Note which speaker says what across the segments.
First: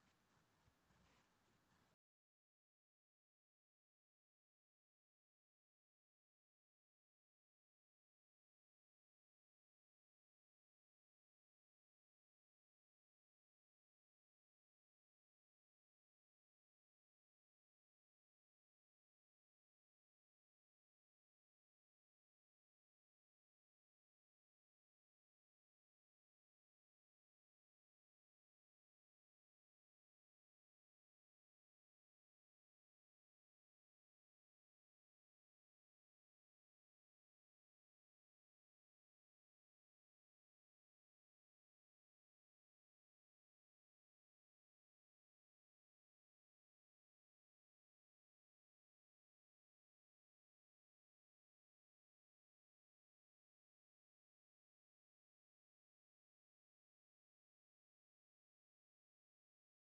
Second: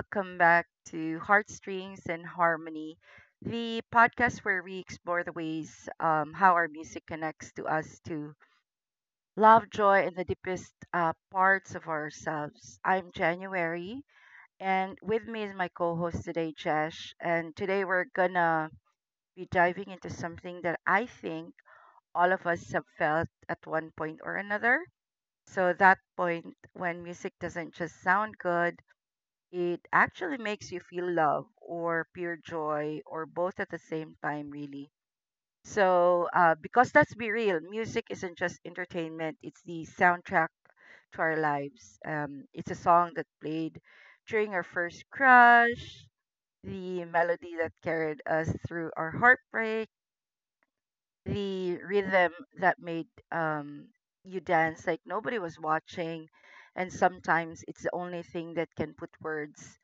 Speaker 1: welcome back to Heartstrings and Harmony, the podcast where we explore the ways how our music connects to us to love, joy, and the deepest parts of ourselves. I'm January, and with me is my co host today, Jesh. And today we're gonna be diving into something that I think all of us have felt at one point or another. So, that point when music doesn't just sound good, it actually makes you feel love or pure joy or both at the same time, really. So, because let's be real, music isn't just entertainment, it's the soundtrack to our lives. It's a song that played during our first crush, the melody that carried us through our heartbreak, the rhythm that made you dance like nobody was watching. And sometimes it's the only thing that can put words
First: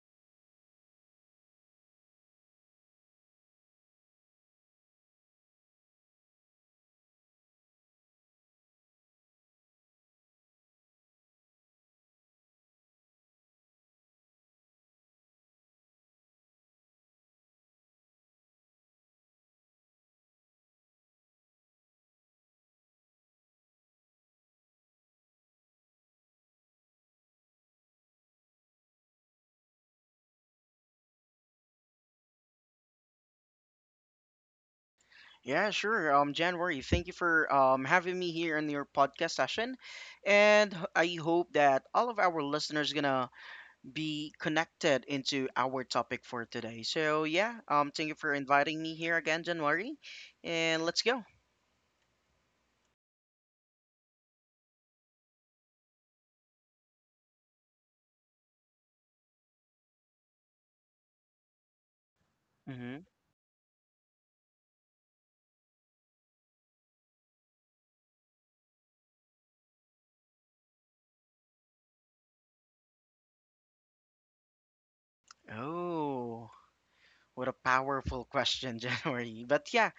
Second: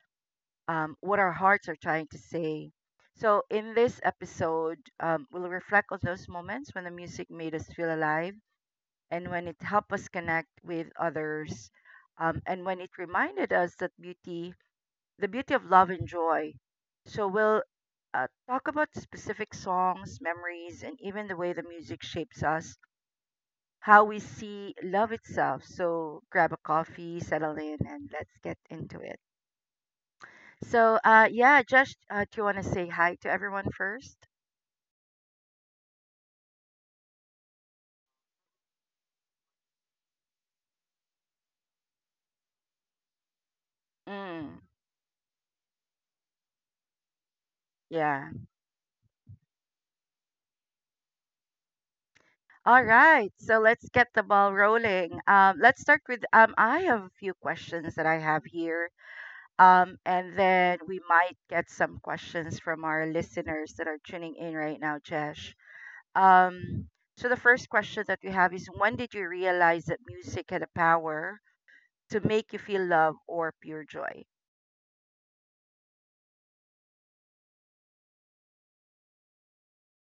Speaker 1: um, what our hearts are trying to say. So, in this episode, we'll reflect on those moments when the music made us feel alive and when it helped us connect with others, and when it reminded us that beauty, the beauty of love and joy. So, we'll talk about specific songs, memories, and even the way the music shapes us, how we see love itself. So, grab a coffee, settle in, and let's get into it. So, yeah, Josh, do you want to say hi to everyone first?
Speaker 2: Yeah, sure. January, thank you for having me here in your podcast session, and I hope that all of our listeners gonna be
Speaker 1: Mm,
Speaker 2: connected into our topic for today. So yeah, thank you
Speaker 1: yeah.
Speaker 2: for inviting me here again, January, and let's go.
Speaker 1: All right. So let's get the ball rolling. Let's start with I have a few questions that I have here. And then we might get some questions from our
Speaker 2: hmm
Speaker 1: listeners that are tuning in right now, Josh. Um, so the first question that we have is, when did you realize that music had a power to make you feel love or pure joy?
Speaker 2: Oh. What a powerful question, January. But yeah,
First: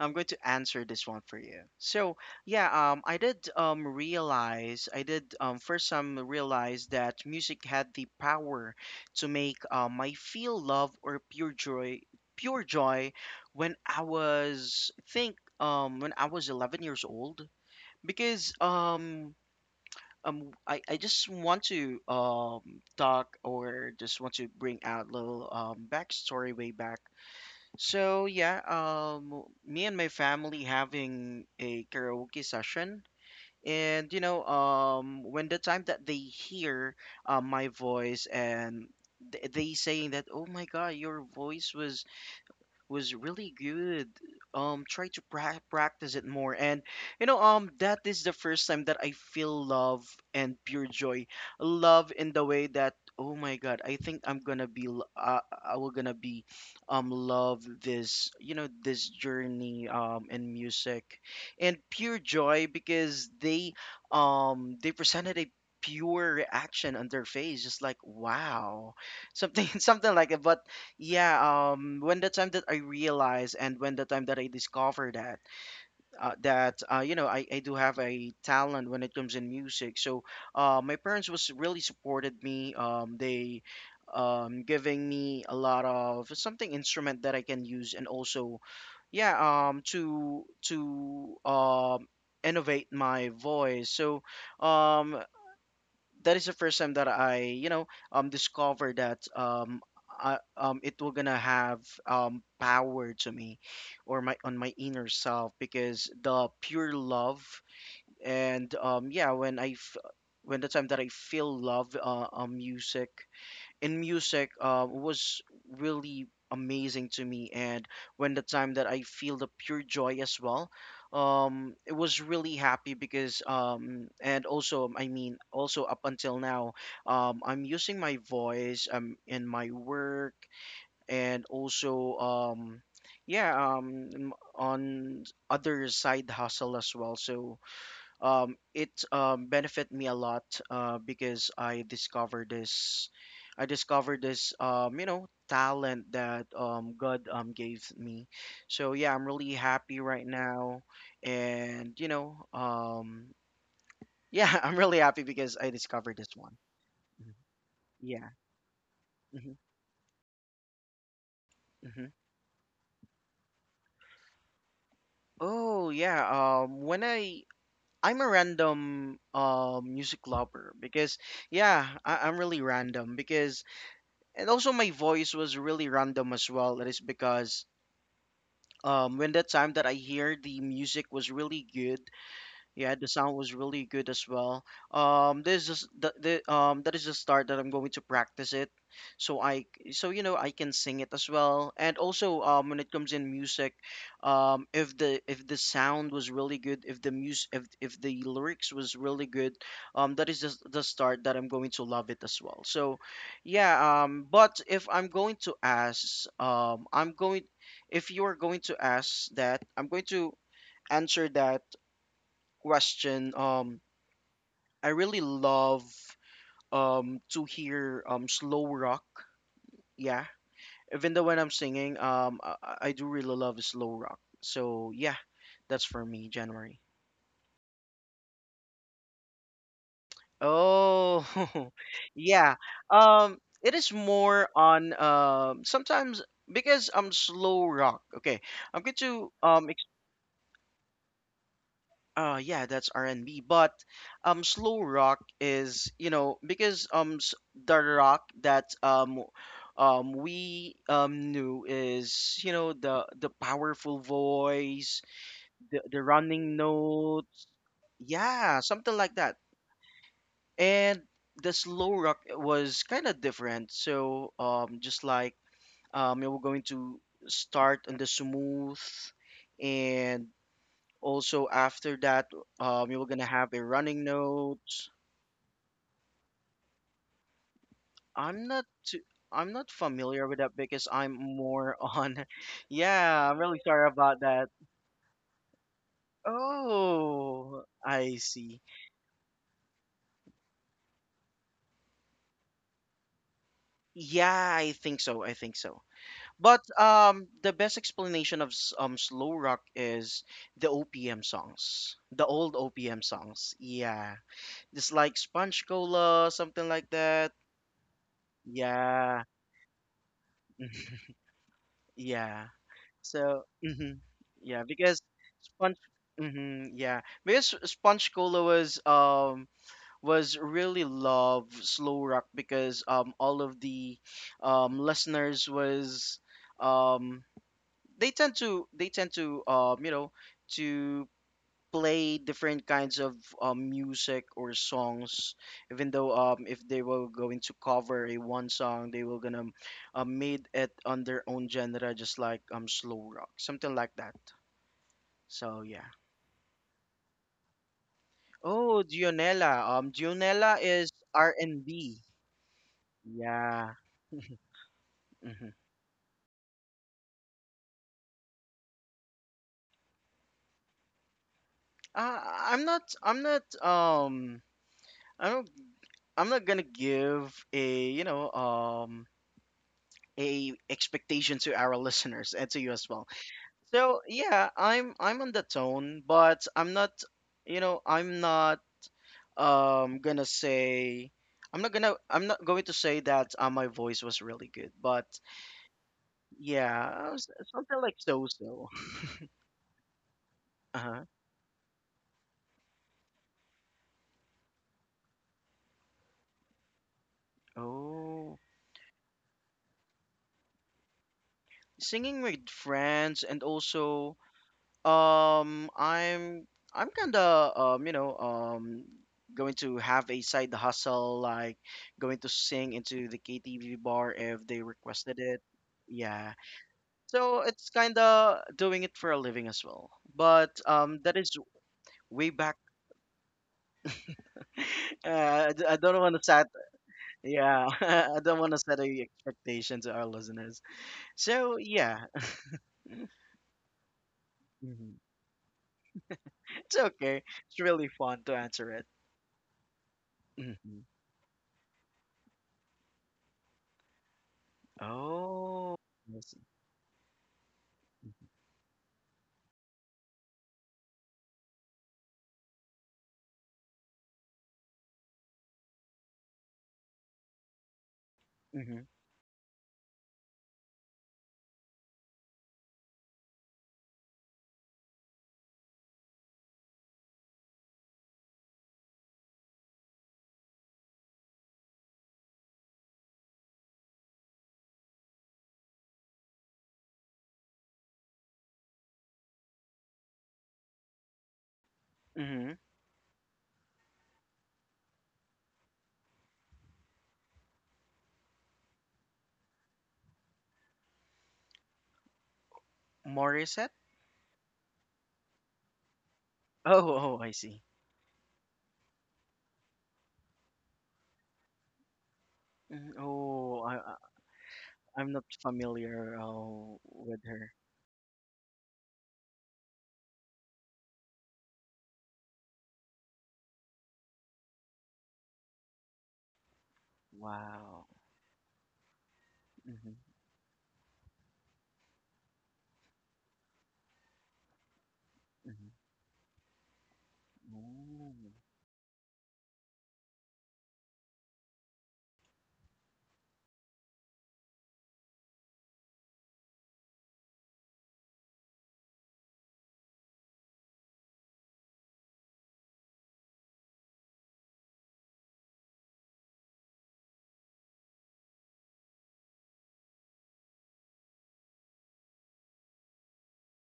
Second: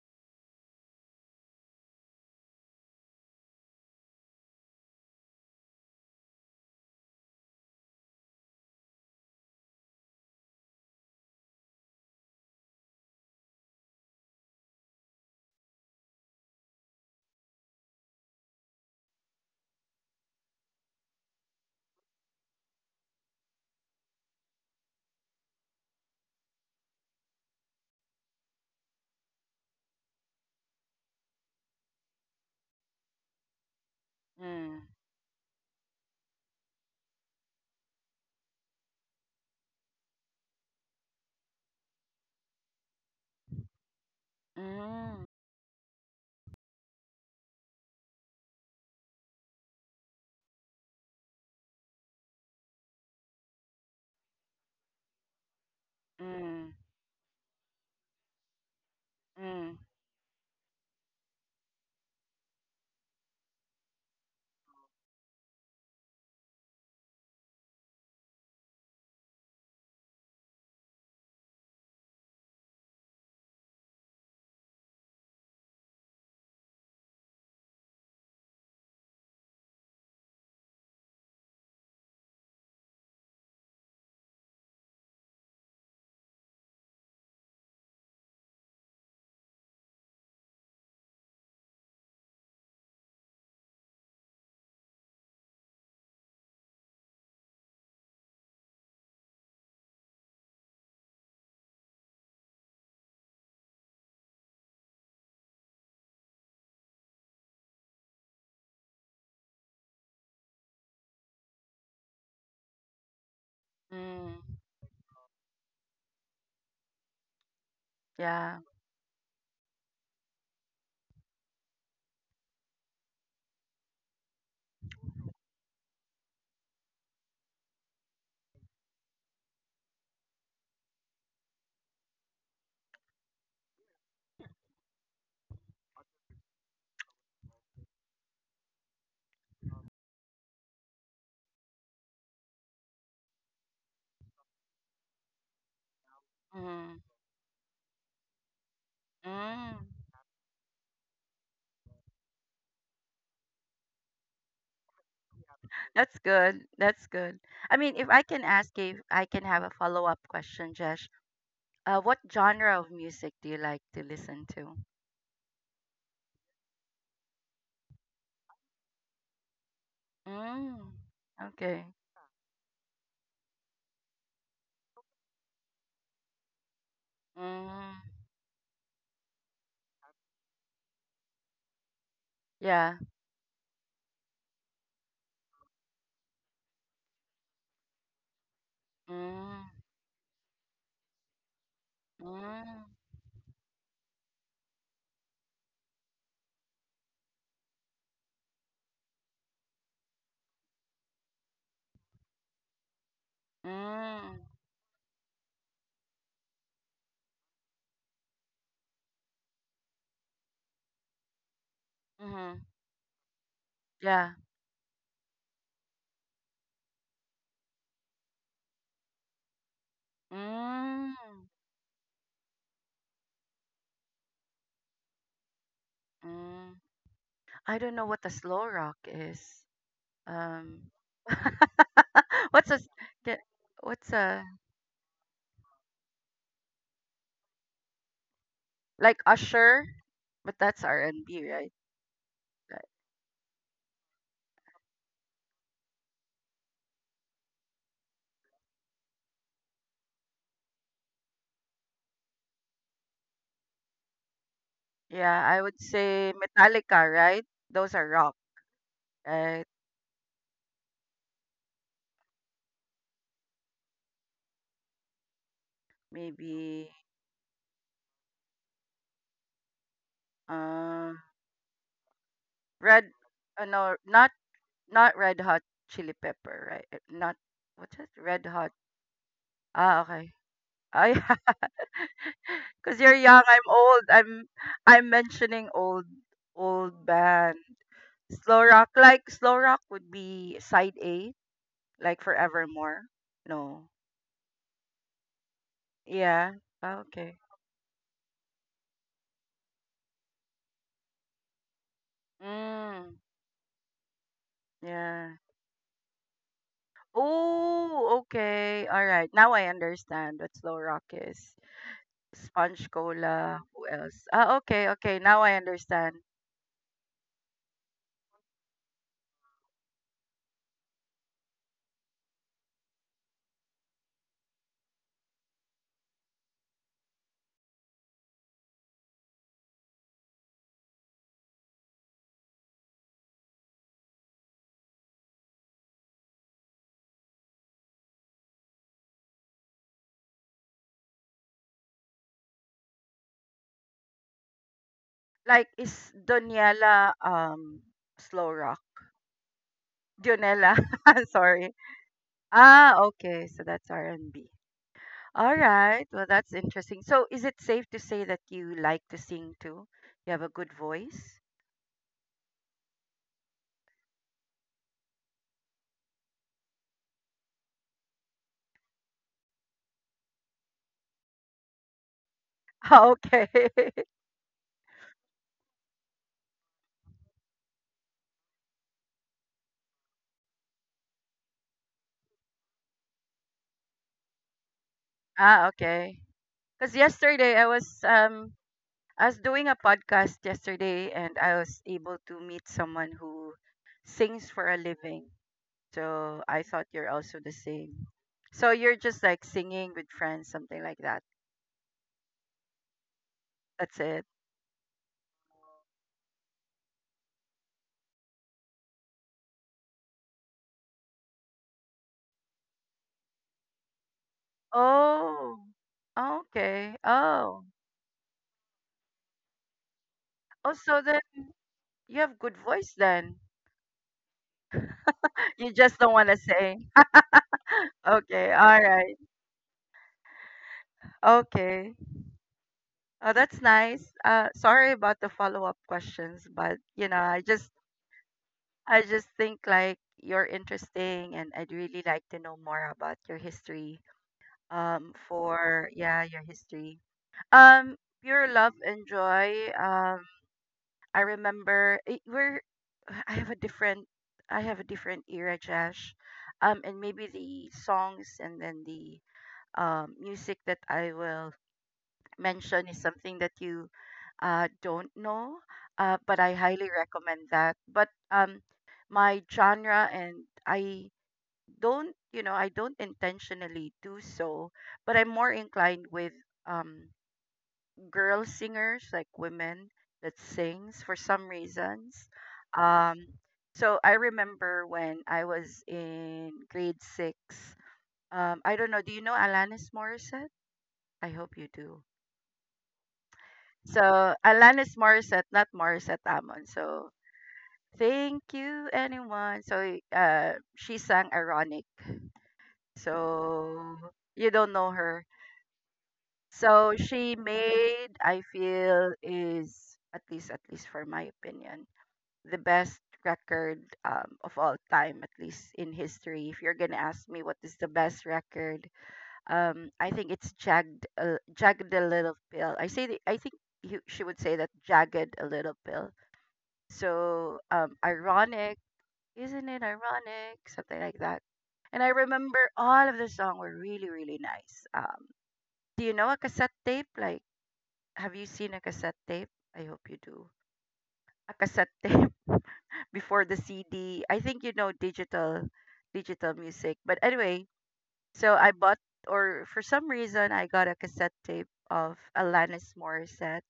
Speaker 2: I'm going to answer this one for you. So yeah, I did realize, I did first some realize that music had the power to make I feel love or pure joy, when I was think when I was 11 years old because. I just want to talk or just want to bring out a little backstory way back so yeah, me and my family having a karaoke session, and you know,
Speaker 1: Mm,
Speaker 2: when the time that they hear my voice and they saying that, oh my God, your voice was really good. Try to
Speaker 1: mm,
Speaker 2: practice it more, and you know, that is the first time that I feel love and pure joy, love in the way that oh my God, I think I'm gonna be, I will gonna be,
Speaker 1: mm,
Speaker 2: love this, you know, this
Speaker 1: mm,
Speaker 2: journey, in music, and pure joy because they presented a pure reaction on their face, just like wow something something like it but yeah, when the time that I realized and when the time that I discovered that, you know, I do have a talent when it comes in music. So, my parents was really supported me. Giving me a lot of something instrument that I can use, and also, yeah, to innovate my voice. So, um, that is the first time that I, you know, discovered that it will gonna have power to me, or my on my inner self because the pure love and yeah when when the time that I feel love music in music
Speaker 1: mm.
Speaker 2: was really amazing to me and when the
Speaker 1: Yeah.
Speaker 2: time that I feel the pure joy as well it was really happy because and also I mean also up until now I'm using my voice in my work and also on other side hustle as well so it benefited me a lot because I discovered this, you know, talent that um,
Speaker 1: Mm.
Speaker 2: God um, gave me. So yeah, I'm really
Speaker 1: Mm.
Speaker 2: happy right now, and you know, yeah, I'm really happy because I discovered
Speaker 1: That's
Speaker 2: this one.
Speaker 1: good. That's
Speaker 2: Mhm.
Speaker 1: good. I mean, if I
Speaker 2: Yeah.
Speaker 1: can ask you, if I can
Speaker 2: hmm
Speaker 1: have a follow-up question, Jesh.
Speaker 2: hmm
Speaker 1: What genre of music do you like to listen to?
Speaker 2: Oh yeah. When I I'm a random music lover
Speaker 1: Mm.
Speaker 2: because
Speaker 1: Okay.
Speaker 2: yeah, I'm really random because and also my voice was really random as well. That is because
Speaker 1: Mm.
Speaker 2: when the time that I hear the music was really good yeah,
Speaker 1: Yeah.
Speaker 2: the sound was really good as well. This is the that is the start that I'm going to practice it, so I
Speaker 1: Mm.
Speaker 2: so you know I can sing it as well. And also when
Speaker 1: Mm.
Speaker 2: it comes in music, if the sound was really good, if the mus if the lyrics was really good, that is the start that I'm going to love it as well. So, yeah.
Speaker 1: Mm.
Speaker 2: But if I'm going to ask, I'm going if you are going to ask that, I'm going to answer that
Speaker 1: Mm-hmm.
Speaker 2: question.
Speaker 1: Yeah.
Speaker 2: I really love to hear slow rock. Yeah,
Speaker 1: Mm.
Speaker 2: even though when I'm singing, I do really love slow rock. So yeah, that's for me,
Speaker 1: Mm.
Speaker 2: January.
Speaker 1: I don't know what the slow rock is. Um.
Speaker 2: Oh, yeah.
Speaker 1: what's a s-
Speaker 2: Um,
Speaker 1: ca-
Speaker 2: it is
Speaker 1: what's a,
Speaker 2: more on sometimes because I'm slow rock. Okay, I'm going
Speaker 1: like
Speaker 2: to
Speaker 1: Usher? But that's R&B.
Speaker 2: uh yeah, that's R&B, but slow rock is, you know, the rock that we knew is, you know, the powerful voice,
Speaker 1: Yeah, I would
Speaker 2: the
Speaker 1: say
Speaker 2: running
Speaker 1: Metallica, right?
Speaker 2: notes.
Speaker 1: Those are rock,
Speaker 2: Yeah, something like that.
Speaker 1: right?
Speaker 2: And the slow rock was kind of different. So just like you were going
Speaker 1: Maybe
Speaker 2: to start on the smooth and
Speaker 1: uh,
Speaker 2: also, after that, you were
Speaker 1: red,
Speaker 2: gonna have a
Speaker 1: uh, no
Speaker 2: running
Speaker 1: not
Speaker 2: note.
Speaker 1: not red hot chili pepper, right? Not, what's it? Red
Speaker 2: I'm not
Speaker 1: hot.
Speaker 2: too, I'm not
Speaker 1: Ah,
Speaker 2: familiar
Speaker 1: okay.
Speaker 2: with that because I'm
Speaker 1: I
Speaker 2: more on.
Speaker 1: cuz you're
Speaker 2: Yeah, I'm
Speaker 1: young,
Speaker 2: really
Speaker 1: I'm
Speaker 2: sorry
Speaker 1: old.
Speaker 2: about
Speaker 1: I'm
Speaker 2: that.
Speaker 1: I'm mentioning old band.
Speaker 2: Oh, I see.
Speaker 1: Slow rock, like slow rock would be side A, like Forevermore. No.
Speaker 2: Yeah, I think so. I think so.
Speaker 1: Yeah.
Speaker 2: But
Speaker 1: Ah, okay.
Speaker 2: the best explanation of slow rock is the OPM songs, the old OPM
Speaker 1: Mm,
Speaker 2: songs. Yeah, just like
Speaker 1: yeah.
Speaker 2: Sponge Cola, something like that.
Speaker 1: Oh, okay. All
Speaker 2: Yeah,
Speaker 1: right. Now I understand what Slow Rock is.
Speaker 2: yeah.
Speaker 1: Sponge
Speaker 2: So,
Speaker 1: Cola. Who else? Ah,
Speaker 2: yeah,
Speaker 1: okay,
Speaker 2: because
Speaker 1: okay. Now I
Speaker 2: sponge,
Speaker 1: understand.
Speaker 2: hmm yeah, because Sponge Cola was really love slow rock because all of the listeners was um they tend to you know to play different kinds of music or songs even though if they were going to cover a one song they were gonna made it on their own genre just like slow rock something like that so
Speaker 1: Like,
Speaker 2: yeah
Speaker 1: is Doniela Slow Rock?
Speaker 2: oh Dionella Dionella
Speaker 1: Dionela.
Speaker 2: is
Speaker 1: Sorry.
Speaker 2: R&B
Speaker 1: Ah, okay. So
Speaker 2: yeah
Speaker 1: that's R&B.
Speaker 2: hmm
Speaker 1: All right. Well, that's interesting. So is it safe to say that you like to sing too? You have a good voice?
Speaker 2: uh, I'm not I don't I'm not gonna give a you know a expectation to our listeners and to you as well.
Speaker 1: Ah, okay.
Speaker 2: So yeah, I'm on the tone, but I'm not, you know, I'm not gonna say I'm not gonna I'm not going to say that my voice was really good, but
Speaker 1: ah, okay. Because
Speaker 2: yeah,
Speaker 1: yesterday
Speaker 2: something like so-so.
Speaker 1: I was doing a podcast
Speaker 2: Uh-huh.
Speaker 1: yesterday and I was able to meet someone who sings for a living. So I thought you're also the same.
Speaker 2: Oh,
Speaker 1: So you're just like singing with friends, something like that.
Speaker 2: singing with friends and
Speaker 1: That's
Speaker 2: also
Speaker 1: it.
Speaker 2: um I'm I'm kind of you know going to have a side hustle like going to sing into the KTV bar if they requested it.
Speaker 1: Oh,
Speaker 2: Yeah.
Speaker 1: okay.
Speaker 2: So
Speaker 1: Oh,
Speaker 2: it's kind of doing it for a living as well. But
Speaker 1: oh, so
Speaker 2: that
Speaker 1: then
Speaker 2: is
Speaker 1: you
Speaker 2: way
Speaker 1: have
Speaker 2: back.
Speaker 1: good voice then. You
Speaker 2: I
Speaker 1: just
Speaker 2: don't
Speaker 1: don't
Speaker 2: want to
Speaker 1: want to
Speaker 2: set,
Speaker 1: sing.
Speaker 2: yeah, I don't want
Speaker 1: Okay,
Speaker 2: to set
Speaker 1: all
Speaker 2: any
Speaker 1: right.
Speaker 2: expectation to our listeners. So
Speaker 1: Okay.
Speaker 2: yeah,
Speaker 1: Oh, that's nice. Sorry
Speaker 2: mhm.
Speaker 1: about the follow-up questions,
Speaker 2: It's
Speaker 1: but
Speaker 2: okay. It's really fun to answer it.
Speaker 1: I just think like you're
Speaker 2: hmm
Speaker 1: interesting and I'd really like to know more about your history.
Speaker 2: Oh,
Speaker 1: For
Speaker 2: I
Speaker 1: yeah,
Speaker 2: see.
Speaker 1: your history. Um Pure love and joy. I remember it, we're I have a different I have a different era, Josh. And maybe the songs and
Speaker 2: Mm-hmm.
Speaker 1: then the music that I will mention is something that you don't know. But I highly recommend that. But my genre, and I don't, I don't intentionally do so, but I'm more inclined with um girl singers, like women that sings for some reasons,
Speaker 2: Mm-hmm.
Speaker 1: um so I remember when I was in grade six, I don't know, do you know alanis morissette? I hope you do.
Speaker 2: Morissette?
Speaker 1: So alanis morissette, not morissette amon.
Speaker 2: Oh,
Speaker 1: So
Speaker 2: oh, I see.
Speaker 1: thank you anyone. So she sang ironic.
Speaker 2: Mhm. Oh,
Speaker 1: So you don't know
Speaker 2: I'm not
Speaker 1: her.
Speaker 2: familiar oh,
Speaker 1: So
Speaker 2: with
Speaker 1: she
Speaker 2: her.
Speaker 1: made, I feel, is at least, at least for my opinion, the best record of all time, at least in history. If you're gonna ask me what is
Speaker 2: Wow.
Speaker 1: the best record,
Speaker 2: Mm-hmm.
Speaker 1: I think it's jagged, jagged a little pill. I say the, I think you, she would say that jagged a
Speaker 2: Mm-hmm.
Speaker 1: little pill. So
Speaker 2: Oh.
Speaker 1: ironic, isn't it ironic? Something like that. And I remember all of the song were really nice. Do you know a cassette tape, like? Have you seen a cassette tape? I hope you do. A cassette tape, before the CD. I think you know digital music. But anyway, so I bought, or for some reason I got a cassette tape of Alanis Morissette,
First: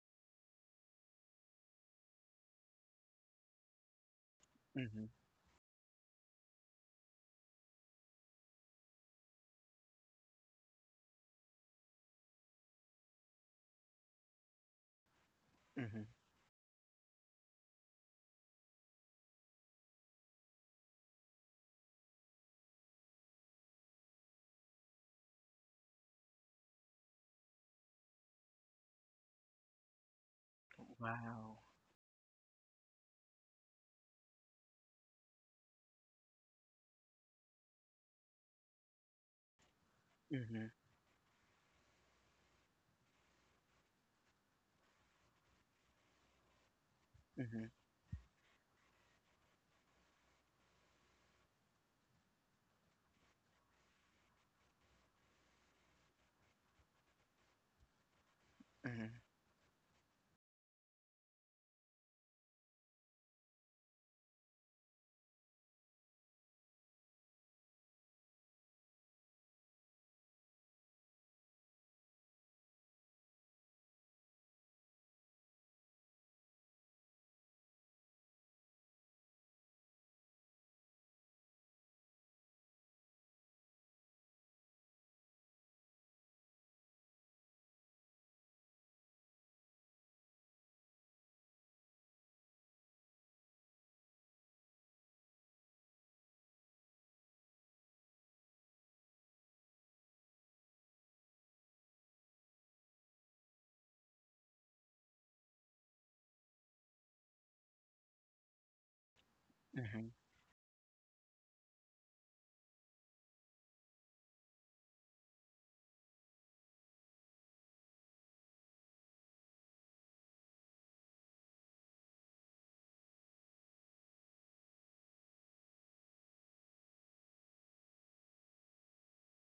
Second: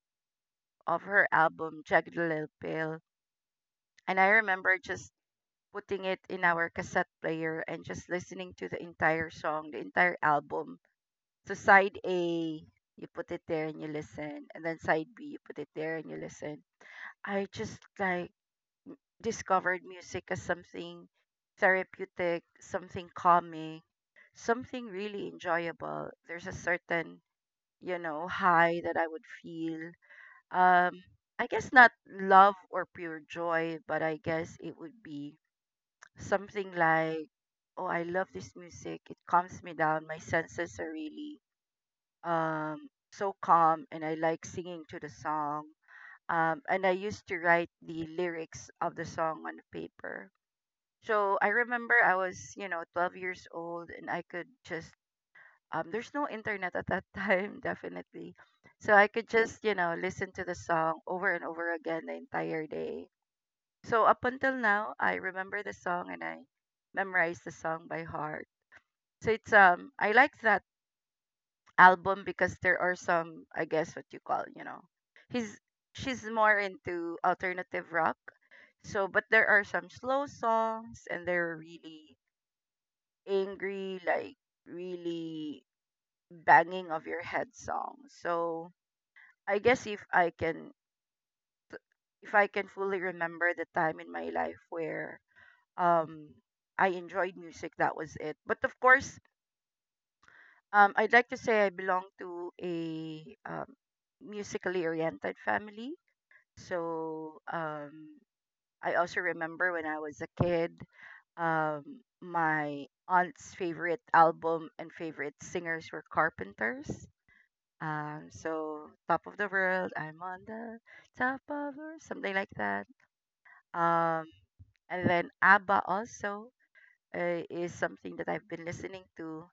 Speaker 1: of her album Jagged Little Pill. And I remember
Speaker 2: Mm-hmm.
Speaker 1: just putting it in our cassette player and just listening to the entire song, the entire album. So side A, you put it there and you listen, and then side B, you put it there and you listen. I just like discovered music as something therapeutic, something calming, something really enjoyable. There's a certain, you know, high that I would feel. Um, I
Speaker 2: Wow.
Speaker 1: guess not love or pure joy, but I guess it would be something like, oh, I love this music. It calms me down. My
Speaker 2: Mhm,
Speaker 1: senses are really um, so calm, and I like singing to the song. And I used to
Speaker 2: mhm,
Speaker 1: write the lyrics of the song on paper, so I remember I was, you know, 12 years old and I could just, there's no internet at that time definitely. So
Speaker 2: mhm,
Speaker 1: I could just, you know, listen to the song over and over again the entire day. So up until now, I remember the song and I memorize the song by heart. So it's I like that album because there are some, I guess what you call, you know. He's she's more into alternative rock. So but there are some slow songs and they're really angry, like really banging of your head song. So I guess if I can, if I can fully remember the time in my life where um I enjoyed music, that was it. But of course, I'd like to say I belong to a musically oriented family. So I also remember when I
Speaker 2: mhm,
Speaker 1: was a kid, my aunt's favorite album and favorite singers were Carpenters. So top of the world, I'm on the top of the world, something like that. Um, and then ABBA also is something that I've been listening to.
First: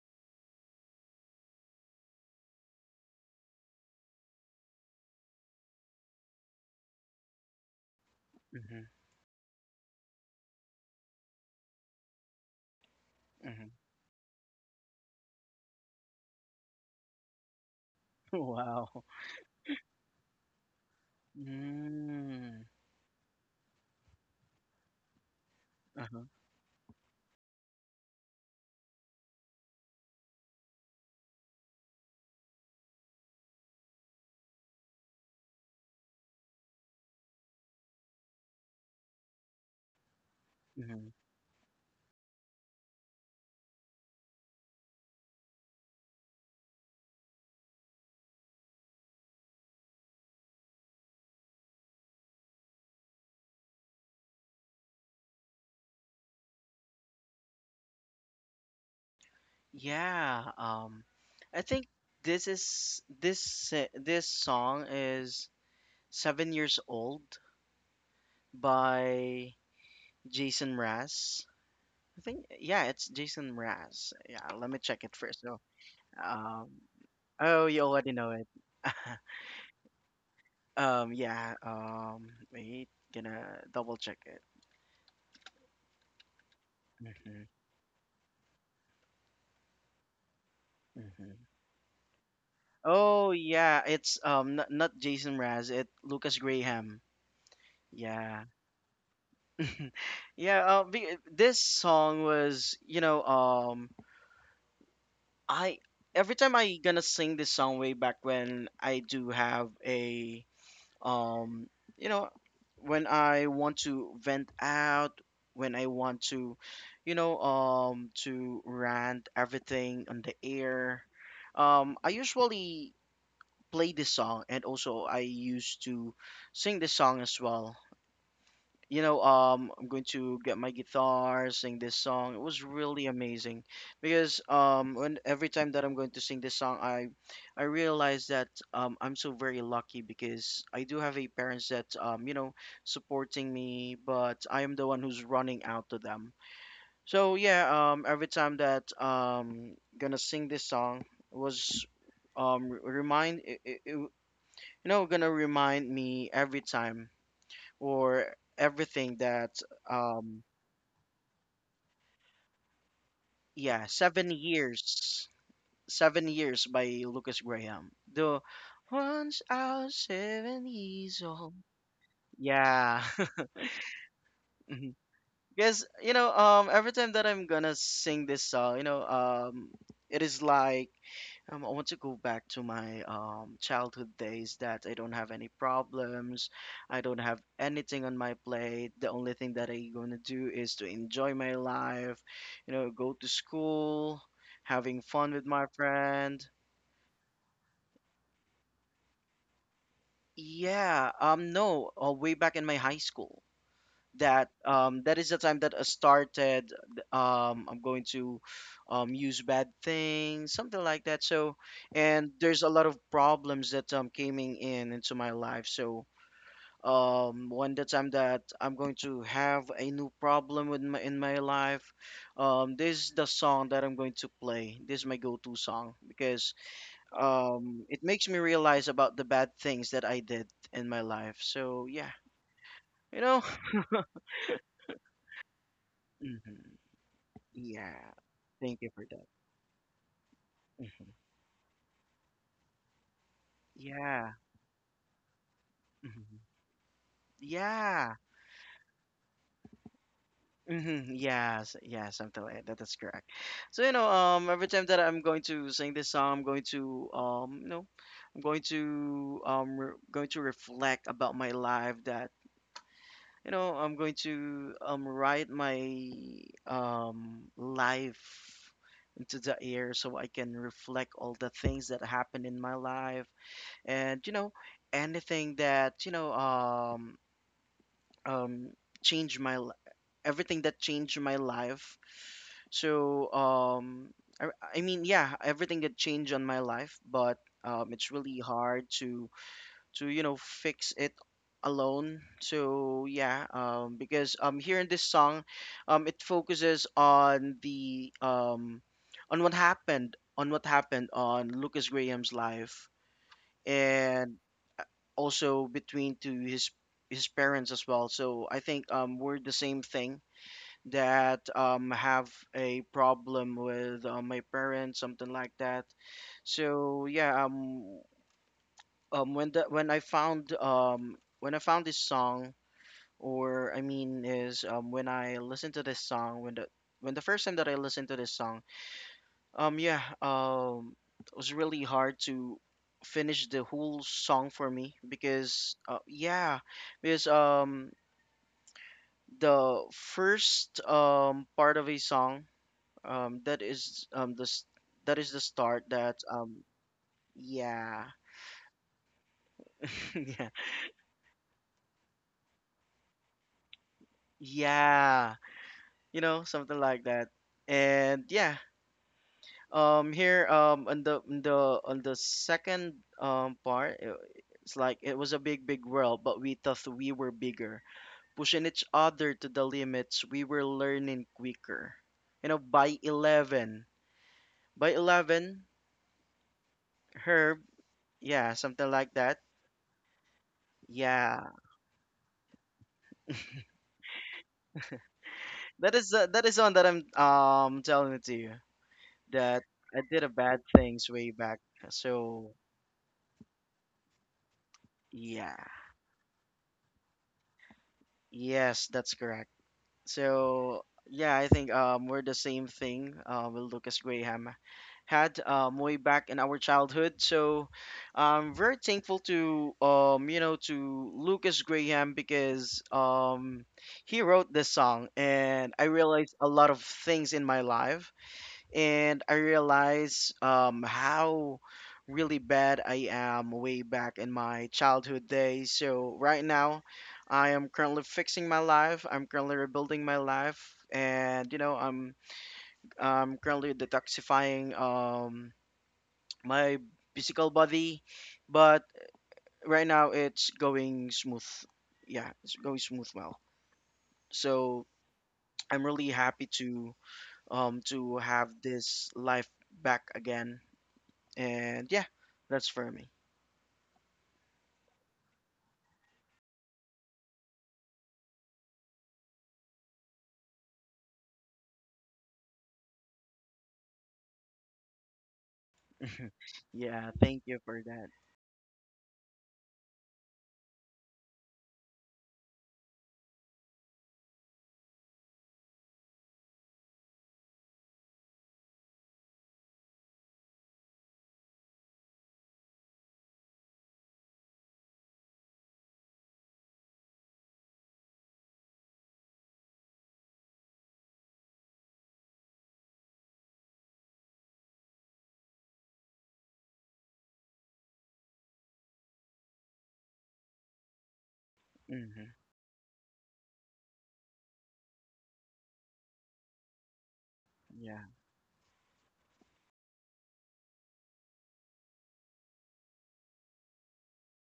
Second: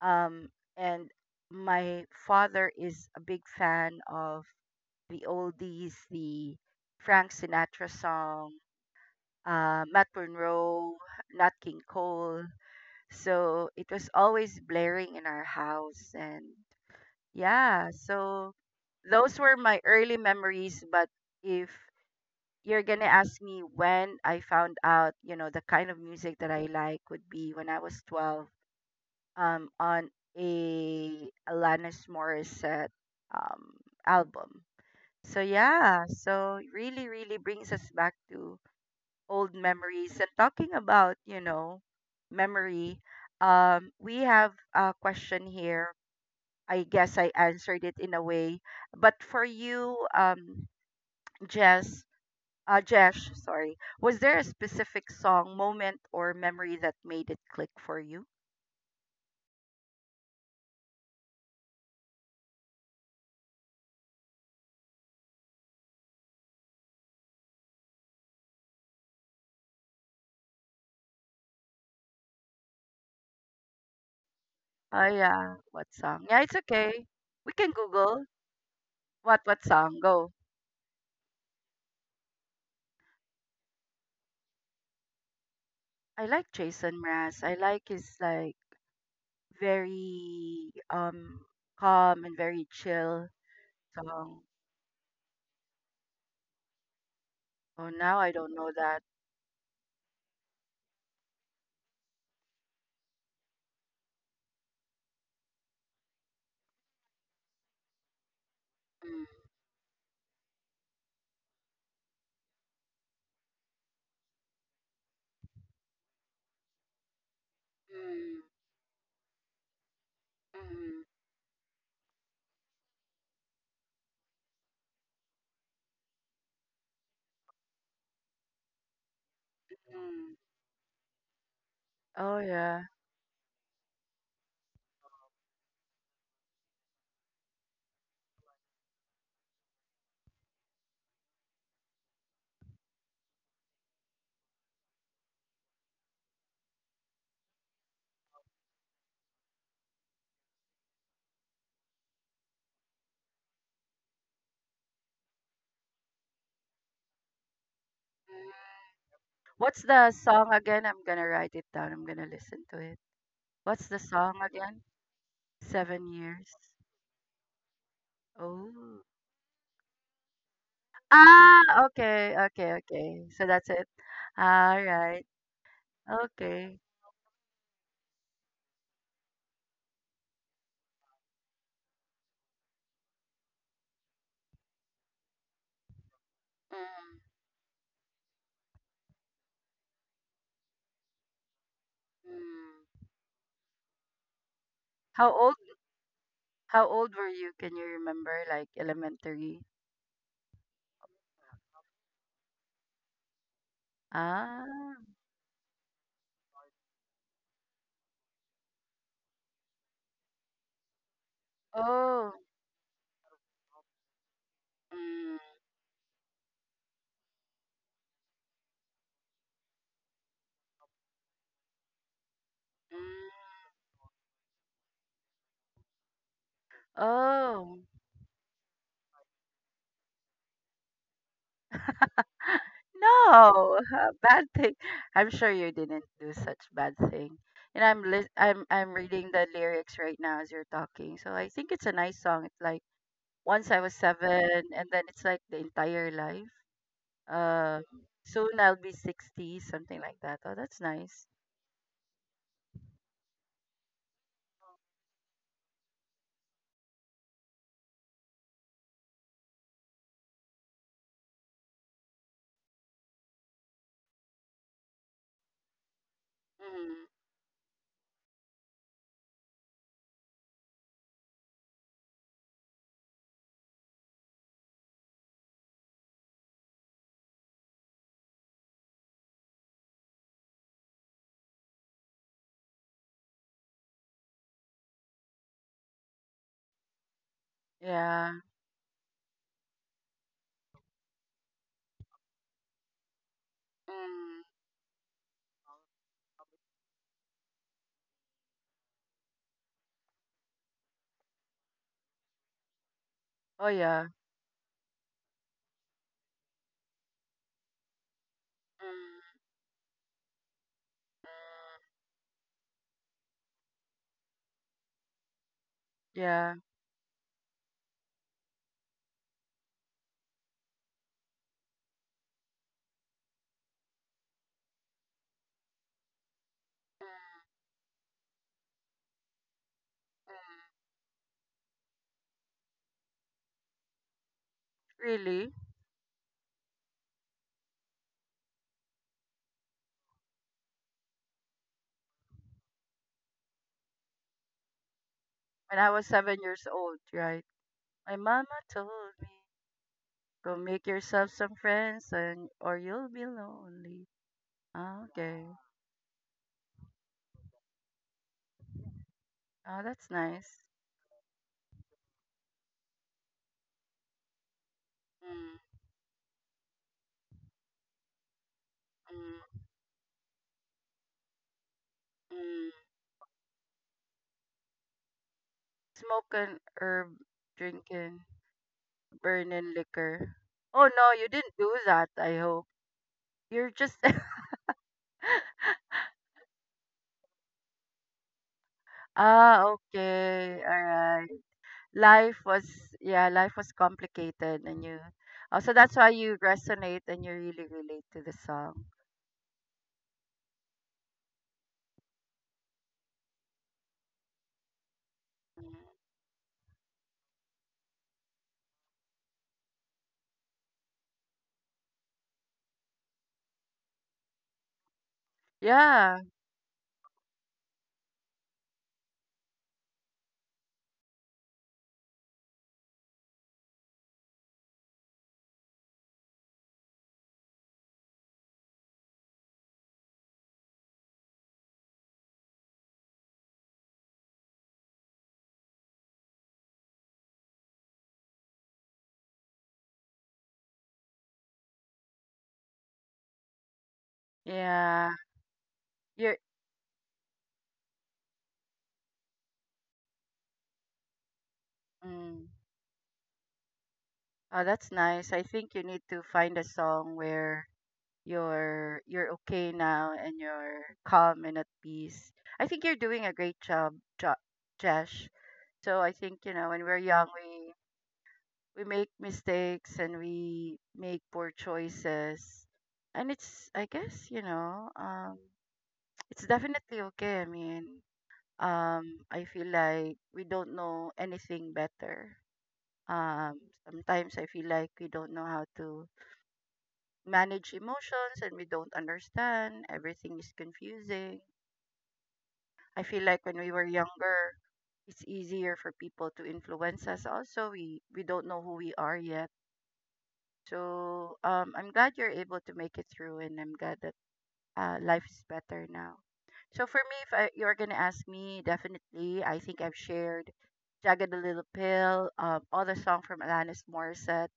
Speaker 1: Um, and my father is a big fan of the oldies, the Frank Sinatra song,
Speaker 2: mhm,
Speaker 1: Matt Monroe, Nat King Cole. So
Speaker 2: mhm.
Speaker 1: it was always blaring in our house, and, yeah, so
Speaker 2: Wow.
Speaker 1: those were my early memories. But if
Speaker 2: Mm.
Speaker 1: you're gonna ask me when I found out, you know, the kind of
Speaker 2: Uh-huh.
Speaker 1: music that I like would be when I was 12, on a Alanis Morissette um, album. So yeah, so really, really brings us back to old memories. And talking
Speaker 2: Mhm.
Speaker 1: about, you know, memory, we have a question here, I guess I answered it in a way. But for you, Jess, Jesh, sorry, was there a specific song, moment, or memory that made it click for you?
Speaker 2: Yeah. I think this song is 7 years old by Jason Mraz. I think yeah, it's Jason Mraz. Yeah, let me check
Speaker 1: Oh
Speaker 2: it first.
Speaker 1: yeah,
Speaker 2: So,
Speaker 1: what song? Yeah, it's
Speaker 2: um,
Speaker 1: okay. We
Speaker 2: oh,
Speaker 1: can
Speaker 2: you already
Speaker 1: Google
Speaker 2: know it.
Speaker 1: what song. Go.
Speaker 2: Yeah. Wait, gonna double check it.
Speaker 1: I like Jason Mraz. I like his like very
Speaker 2: hmm
Speaker 1: calm and very chill
Speaker 2: Oh yeah, it's
Speaker 1: song.
Speaker 2: not, not Jason Mraz, it Lucas Graham.
Speaker 1: Oh, now I
Speaker 2: Yeah.
Speaker 1: don't know that.
Speaker 2: Yeah, this song was, you know, I every time I gonna sing this song way back when I
Speaker 1: Mm,
Speaker 2: do have a, um, you know, when I want to vent out, when I want to, you know,
Speaker 1: mm,
Speaker 2: to rant everything on the air,
Speaker 1: mm,
Speaker 2: I usually play this song and also I used to sing this song as well. You know, I'm going
Speaker 1: mm.
Speaker 2: to get my guitar, sing this song.
Speaker 1: Oh
Speaker 2: It was
Speaker 1: yeah.
Speaker 2: really amazing because when every time that I'm going to sing this song, I realize that I'm so very lucky because I do have a parents that you know supporting me, but I am the one who's running out to them. So yeah, every time that gonna sing this song was remind it. You know, gonna remind me every time or everything that,
Speaker 1: What's the
Speaker 2: um,
Speaker 1: song again? I'm gonna write it down. I'm gonna listen to it. What's
Speaker 2: yeah,
Speaker 1: the song again? Seven
Speaker 2: seven
Speaker 1: years.
Speaker 2: years by Lucas Graham. The
Speaker 1: Oh.
Speaker 2: once I was 7 years old.
Speaker 1: Ah, okay, okay,
Speaker 2: Yeah,
Speaker 1: okay. So that's it. All
Speaker 2: mhm.
Speaker 1: right.
Speaker 2: Because you know,
Speaker 1: Okay.
Speaker 2: every time that I'm gonna sing this song, you know, it is like I want to go back to my childhood days that I don't have any problems. I
Speaker 1: Mm,
Speaker 2: don't have anything on my plate. The only thing that I am gonna do is to enjoy my life, you know,
Speaker 1: mm.
Speaker 2: go to school, having fun
Speaker 1: How
Speaker 2: with
Speaker 1: old
Speaker 2: my friend.
Speaker 1: how old were you? Can you remember, like elementary?
Speaker 2: Yeah, no, all way back in my high school. That
Speaker 1: Ah.
Speaker 2: that is the time that I started. I'm going to use bad things, something like that. So, and
Speaker 1: Oh.
Speaker 2: there's a lot of problems that coming in into my
Speaker 1: Mm,
Speaker 2: life. So, one the time that I'm going to have a new problem with my, in my life, this is the
Speaker 1: mm.
Speaker 2: song that I'm going to play. This is my go-to song because
Speaker 1: Oh.
Speaker 2: it makes me realize about the bad things that I did in my life. So, yeah, you know.
Speaker 1: No, a bad thing. I'm sure you didn't do such bad thing. And
Speaker 2: Yeah.
Speaker 1: I'm
Speaker 2: Thank you
Speaker 1: I'm
Speaker 2: for that.
Speaker 1: reading the lyrics right now as you're
Speaker 2: Mhm.
Speaker 1: talking. So I think it's a nice song. It's like, once I was
Speaker 2: Yeah.
Speaker 1: seven, and then it's like the entire
Speaker 2: Mhm.
Speaker 1: life. Uh,
Speaker 2: Yeah.
Speaker 1: soon I'll be 60, something like that. Oh, that's
Speaker 2: Mm-hmm.
Speaker 1: nice.
Speaker 2: Yes. Yeah. Something like that. That's correct. So you know, every time that I'm going to sing this song, I'm going to, you know, I'm going to, going to reflect about my life. I'm going to, write my,
Speaker 1: Mm,
Speaker 2: life into the air so I can reflect all the things that happened in my life, and anything that um changed my everything that changed my life. so um I, I mean, yeah, everything that changed on my life, but it's
Speaker 1: yeah.
Speaker 2: really hard to fix it alone. So, yeah, because
Speaker 1: Mm,
Speaker 2: here in this song, it focuses on the on what happened on Lucas Graham's life,
Speaker 1: oh yeah.
Speaker 2: and also between to his parents as well. So I think
Speaker 1: Mm,
Speaker 2: we're the same thing that have a problem with my parents, something like that.
Speaker 1: yeah.
Speaker 2: So when the when I found this song, or I mean, is when I listened to this song, when the first time that I listened to this song. Yeah, it was really hard to finish the whole song for me
Speaker 1: Really?
Speaker 2: because, yeah, because the first part of a song that is that is the
Speaker 1: When
Speaker 2: start
Speaker 1: I was
Speaker 2: that
Speaker 1: seven years old, right?
Speaker 2: yeah.
Speaker 1: My mama told me,
Speaker 2: Yeah,
Speaker 1: go make yourself some friends and or you'll be lonely. Ah,
Speaker 2: yeah,
Speaker 1: okay.
Speaker 2: you know, something like that. And yeah,
Speaker 1: Oh, that's
Speaker 2: here,
Speaker 1: nice.
Speaker 2: on the second part, it's like it was a
Speaker 1: Mm,
Speaker 2: big big world, but we thought we were bigger, pushing each other to
Speaker 1: mm,
Speaker 2: the limits, we were learning quicker. You know,
Speaker 1: mm.
Speaker 2: by 11, by 11,
Speaker 1: Smoking herb,
Speaker 2: Herb,
Speaker 1: drinking,
Speaker 2: yeah, something like that.
Speaker 1: burning liquor. Oh no, you
Speaker 2: Yeah,
Speaker 1: didn't do that, I hope. You're just
Speaker 2: that is one that I'm telling it to you, that
Speaker 1: Ah,
Speaker 2: I did a bad
Speaker 1: okay. All
Speaker 2: things way
Speaker 1: right.
Speaker 2: back.
Speaker 1: Life
Speaker 2: So
Speaker 1: was yeah, life was complicated and you,
Speaker 2: yeah,
Speaker 1: oh, so that's why you resonate and you really relate to the song.
Speaker 2: yes, that's correct. So yeah, I think we're the same thing with Lucas Graham had
Speaker 1: Mm.
Speaker 2: way back in our childhood. So I'm very thankful to, you know, to Lucas Graham, because he wrote this song and I
Speaker 1: Yeah.
Speaker 2: realized a lot of things in my life, and I realized how really bad I am way back in my childhood days. So right now, I am currently fixing my life. I'm currently rebuilding my life, and you know, I'm currently detoxifying my physical body, but right now it's going smooth. Yeah, it's going smooth well. So
Speaker 1: Yeah.
Speaker 2: I'm really
Speaker 1: You're
Speaker 2: happy to have this life back again. And yeah,
Speaker 1: mm.
Speaker 2: that's for me.
Speaker 1: Oh, that's nice. I think you need to find a song where you're okay now and you're calm and at peace. I think you're doing a great job, jo Josh. So I think, you know, when we're
Speaker 2: Yeah,
Speaker 1: young,
Speaker 2: thank you
Speaker 1: we
Speaker 2: for that.
Speaker 1: we make mistakes and we make poor choices. And it's, I guess, it's definitely okay. I mean, I feel like we don't know anything better. Um, Sometimes I feel like we don't know how to manage emotions and we don't understand. Everything is confusing. I feel like when we were younger, it's easier for people to influence us. Also, we don't know who we are yet. So I'm glad you're
Speaker 2: Hmm.
Speaker 1: able to make it through, and I'm glad that life is better now. So for me, if I, you're gonna
Speaker 2: Yeah.
Speaker 1: ask me, definitely, I think I've shared "Jagged the Little Pill," all the song from Alanis Morissette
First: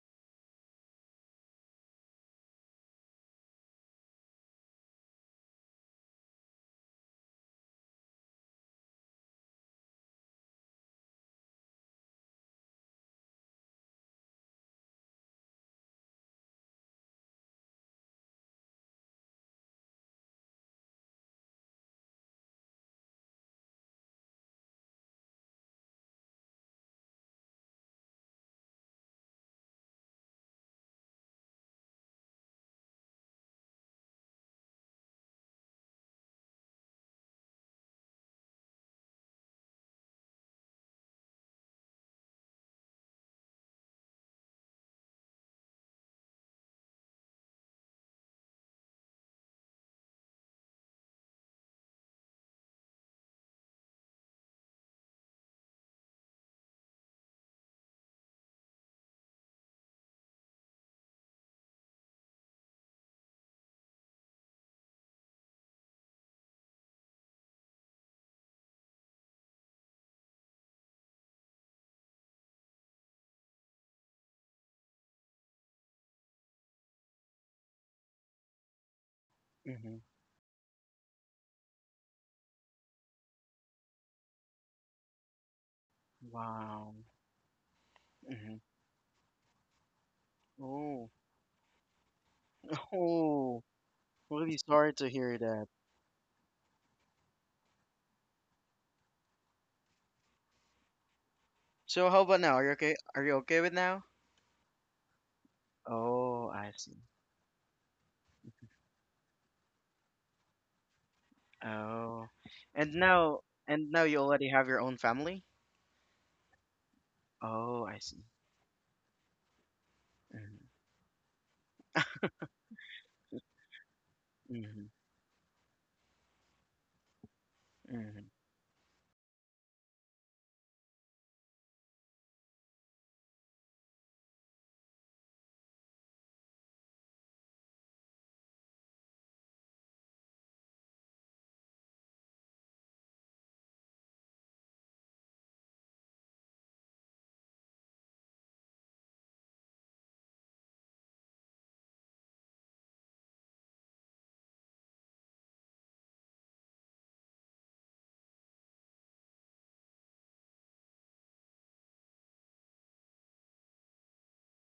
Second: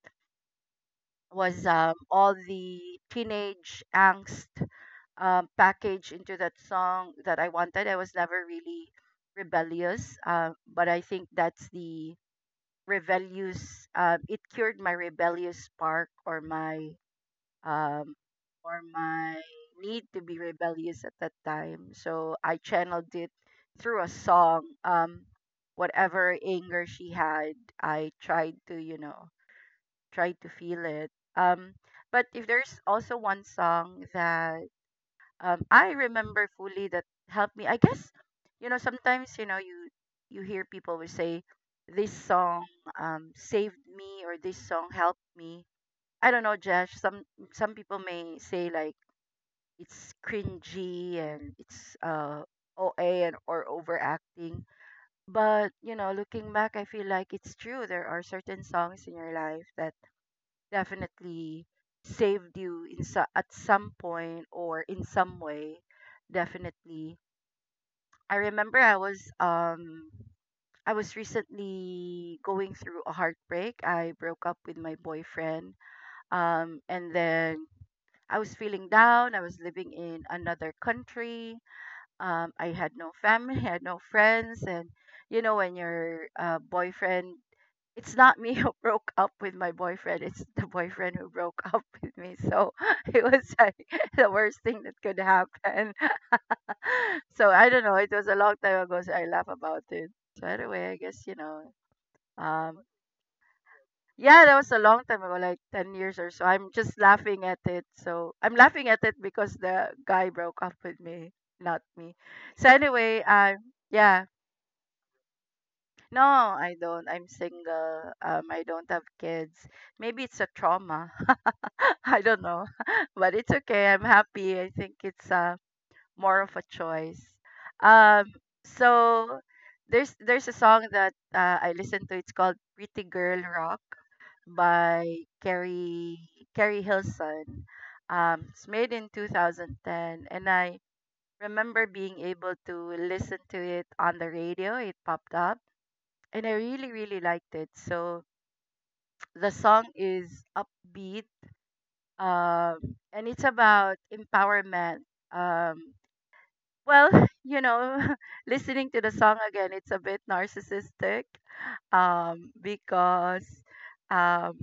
Speaker 1: was all the teenage angst packaged into that song that I wanted. I was never really rebellious, but I think that's the rebellious. It cured my rebellious spark um, or my need to be rebellious at that time. So I channeled it through a song. Whatever anger she had, I tried to tried to feel it. Um, but if there's also one song that I remember fully that helped me. I guess sometimes you hear people will say this song saved me or this song helped me. I don't know, Josh. Some people may say like it's cringy and it's OA and or overacting. But you know, looking back, I feel like it's true. There are certain songs in your life that definitely saved you at some point or in some way definitely. I remember I was I was recently going through a heartbreak. I broke up with my boyfriend, and then I was feeling down. I was living
Speaker 2: Hmm.
Speaker 1: in another country, I had no family I had no friends. And you know when your
Speaker 2: Wow.
Speaker 1: boyfriend, it's not me
Speaker 2: Hmm.
Speaker 1: who broke up with my boyfriend. It's the
Speaker 2: Oh.
Speaker 1: boyfriend who broke up with me. So it was
Speaker 2: Oh.
Speaker 1: like the worst
Speaker 2: Really
Speaker 1: thing that
Speaker 2: sorry to
Speaker 1: could
Speaker 2: hear that.
Speaker 1: happen. So I don't know. It was a long time ago, so I laugh about it. So anyway, I guess you know.
Speaker 2: So how about now? Are you
Speaker 1: Um,
Speaker 2: okay? Are you okay with now?
Speaker 1: yeah, that was a long time ago, like 10 years or so.
Speaker 2: Oh,
Speaker 1: I'm
Speaker 2: I
Speaker 1: just
Speaker 2: see.
Speaker 1: laughing at it. So I'm laughing at it because the guy broke up with me, not me.
Speaker 2: Oh.
Speaker 1: So
Speaker 2: And
Speaker 1: anyway,
Speaker 2: now and now you
Speaker 1: yeah.
Speaker 2: already have your own family?
Speaker 1: No, I don't. I'm
Speaker 2: Oh, I
Speaker 1: single.
Speaker 2: see.
Speaker 1: I don't have kids. Maybe it's a
Speaker 2: Mm-hmm.
Speaker 1: trauma. I don't know, but it's okay. I'm happy. I
Speaker 2: Mm-hmm.
Speaker 1: think it's more of a choice. Um, so there's a song that I listen to. It's called "Pretty Girl Rock" by Carrie Hilson. It's made in 2010, and I remember being able to listen to it on the radio. It popped up and I really liked it. So the song is upbeat, and it's about empowerment. Um, well, you know, listening to the song again, it's a bit narcissistic, because, um,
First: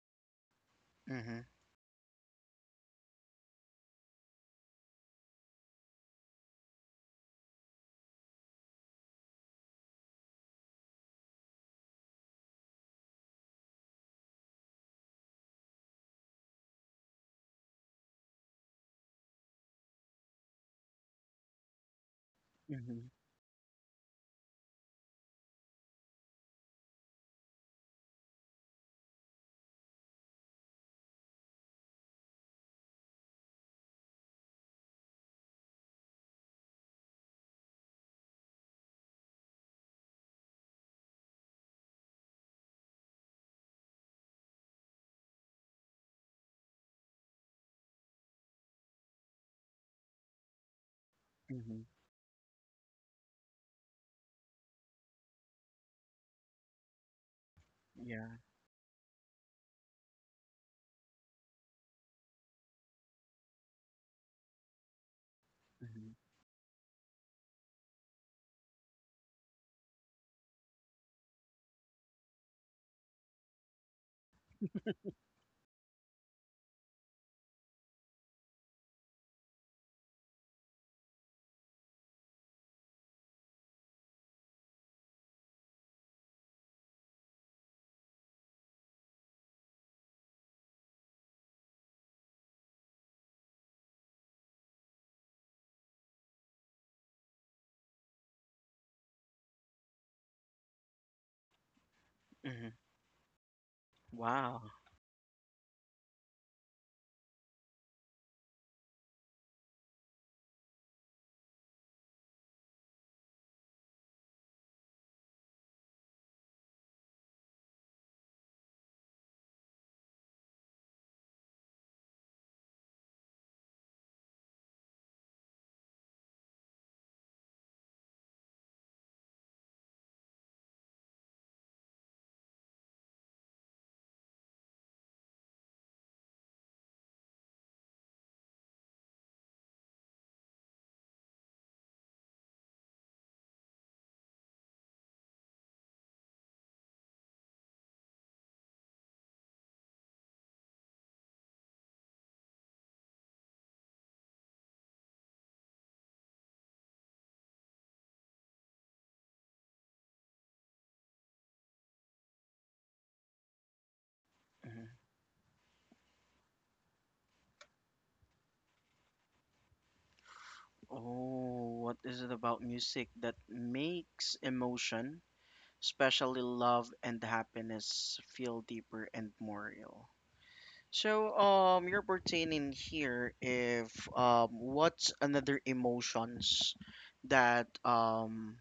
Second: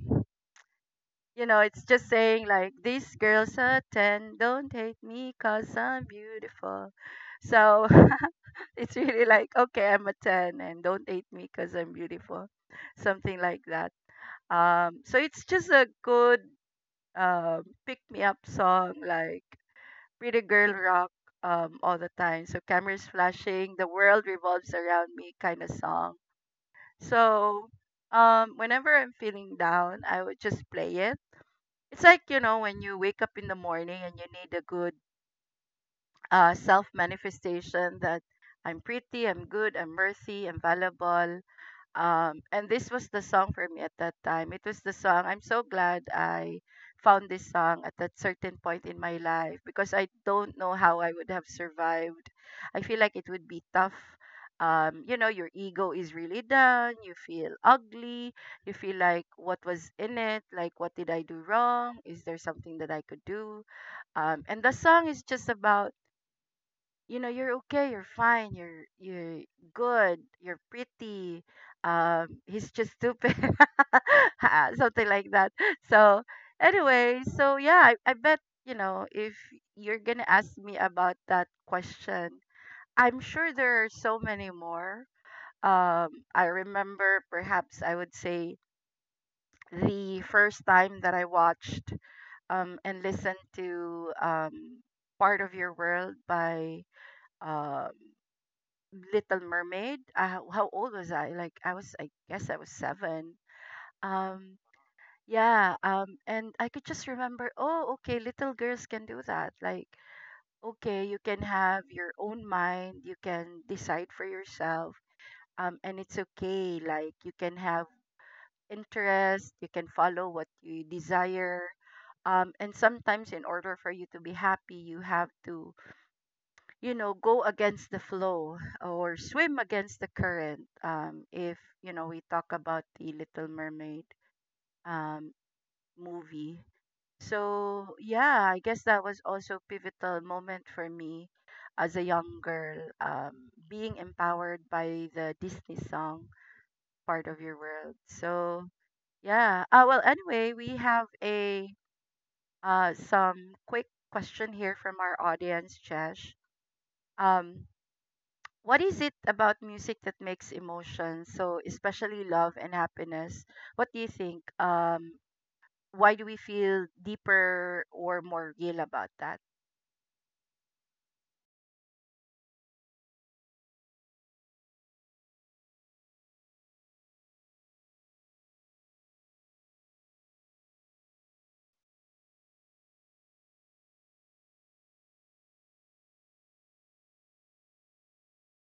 Speaker 2: Mm-hmm.
Speaker 1: you know, it's just saying like these girls are ten, don't hate me 'cause I'm beautiful. So it's really like okay, I'm a ten, and don't hate me 'cause I'm beautiful, something like that. So it's just a good pick me up song, like pretty girl rock all the time. So cameras
Speaker 2: Mm-hmm.
Speaker 1: flashing, the world revolves around me kind of song. So whenever I'm feeling down, I would just play it. It's like, you know, when you wake up in the morning and you need a good self manifestation that I'm pretty, I'm good, I'm worthy, I'm valuable. And this was the song for me at that time. It was the song. I'm so glad I found this song at that certain point in my life because I don't know how I would have
Speaker 2: Mm-hmm.
Speaker 1: survived. I feel like it would be tough. You know, your ego is really down. You feel ugly.
Speaker 2: Yeah.
Speaker 1: You feel like what was in it? Like, what did I do wrong? Is there something that I could do? And the song is just about
Speaker 2: Mm-hmm.
Speaker 1: you know you're okay, you're fine, you're good, you're pretty, he's just stupid. Ah, something like that. So anyway, so yeah, I bet you know if you're gonna ask me about that question, I'm sure there are so many more. um I remember, perhaps I would say the first time that I watched and listened to "Part of Your World" by um Little Mermaid. How old was I? I guess I
Speaker 2: Mm-hmm.
Speaker 1: was seven. Um,
Speaker 2: Wow.
Speaker 1: yeah. And I could just remember, oh, okay, little girls can do that. Like, okay, you can have your own mind. You can decide for yourself. And it's okay. Like you can have interest. You can follow what you desire. And sometimes in order for you to be happy, you have to go against the flow or swim against the current, if you know, we talk about the Little Mermaid um movie. So yeah, I guess that was also pivotal moment for me as a young girl, being empowered by the Disney song "Part of Your World." So yeah, well, anyway, we have a some quick question here from our audience, Chesh. um What is it about music that makes emotions, so especially love and happiness? What do you think?
Speaker 2: Mm-hmm.
Speaker 1: Why do we feel deeper or more real about that?
Speaker 2: Oh, what is it about music that makes emotion, especially love and happiness, feel deeper and more real? So, you're pertaining here if, what's another emotions that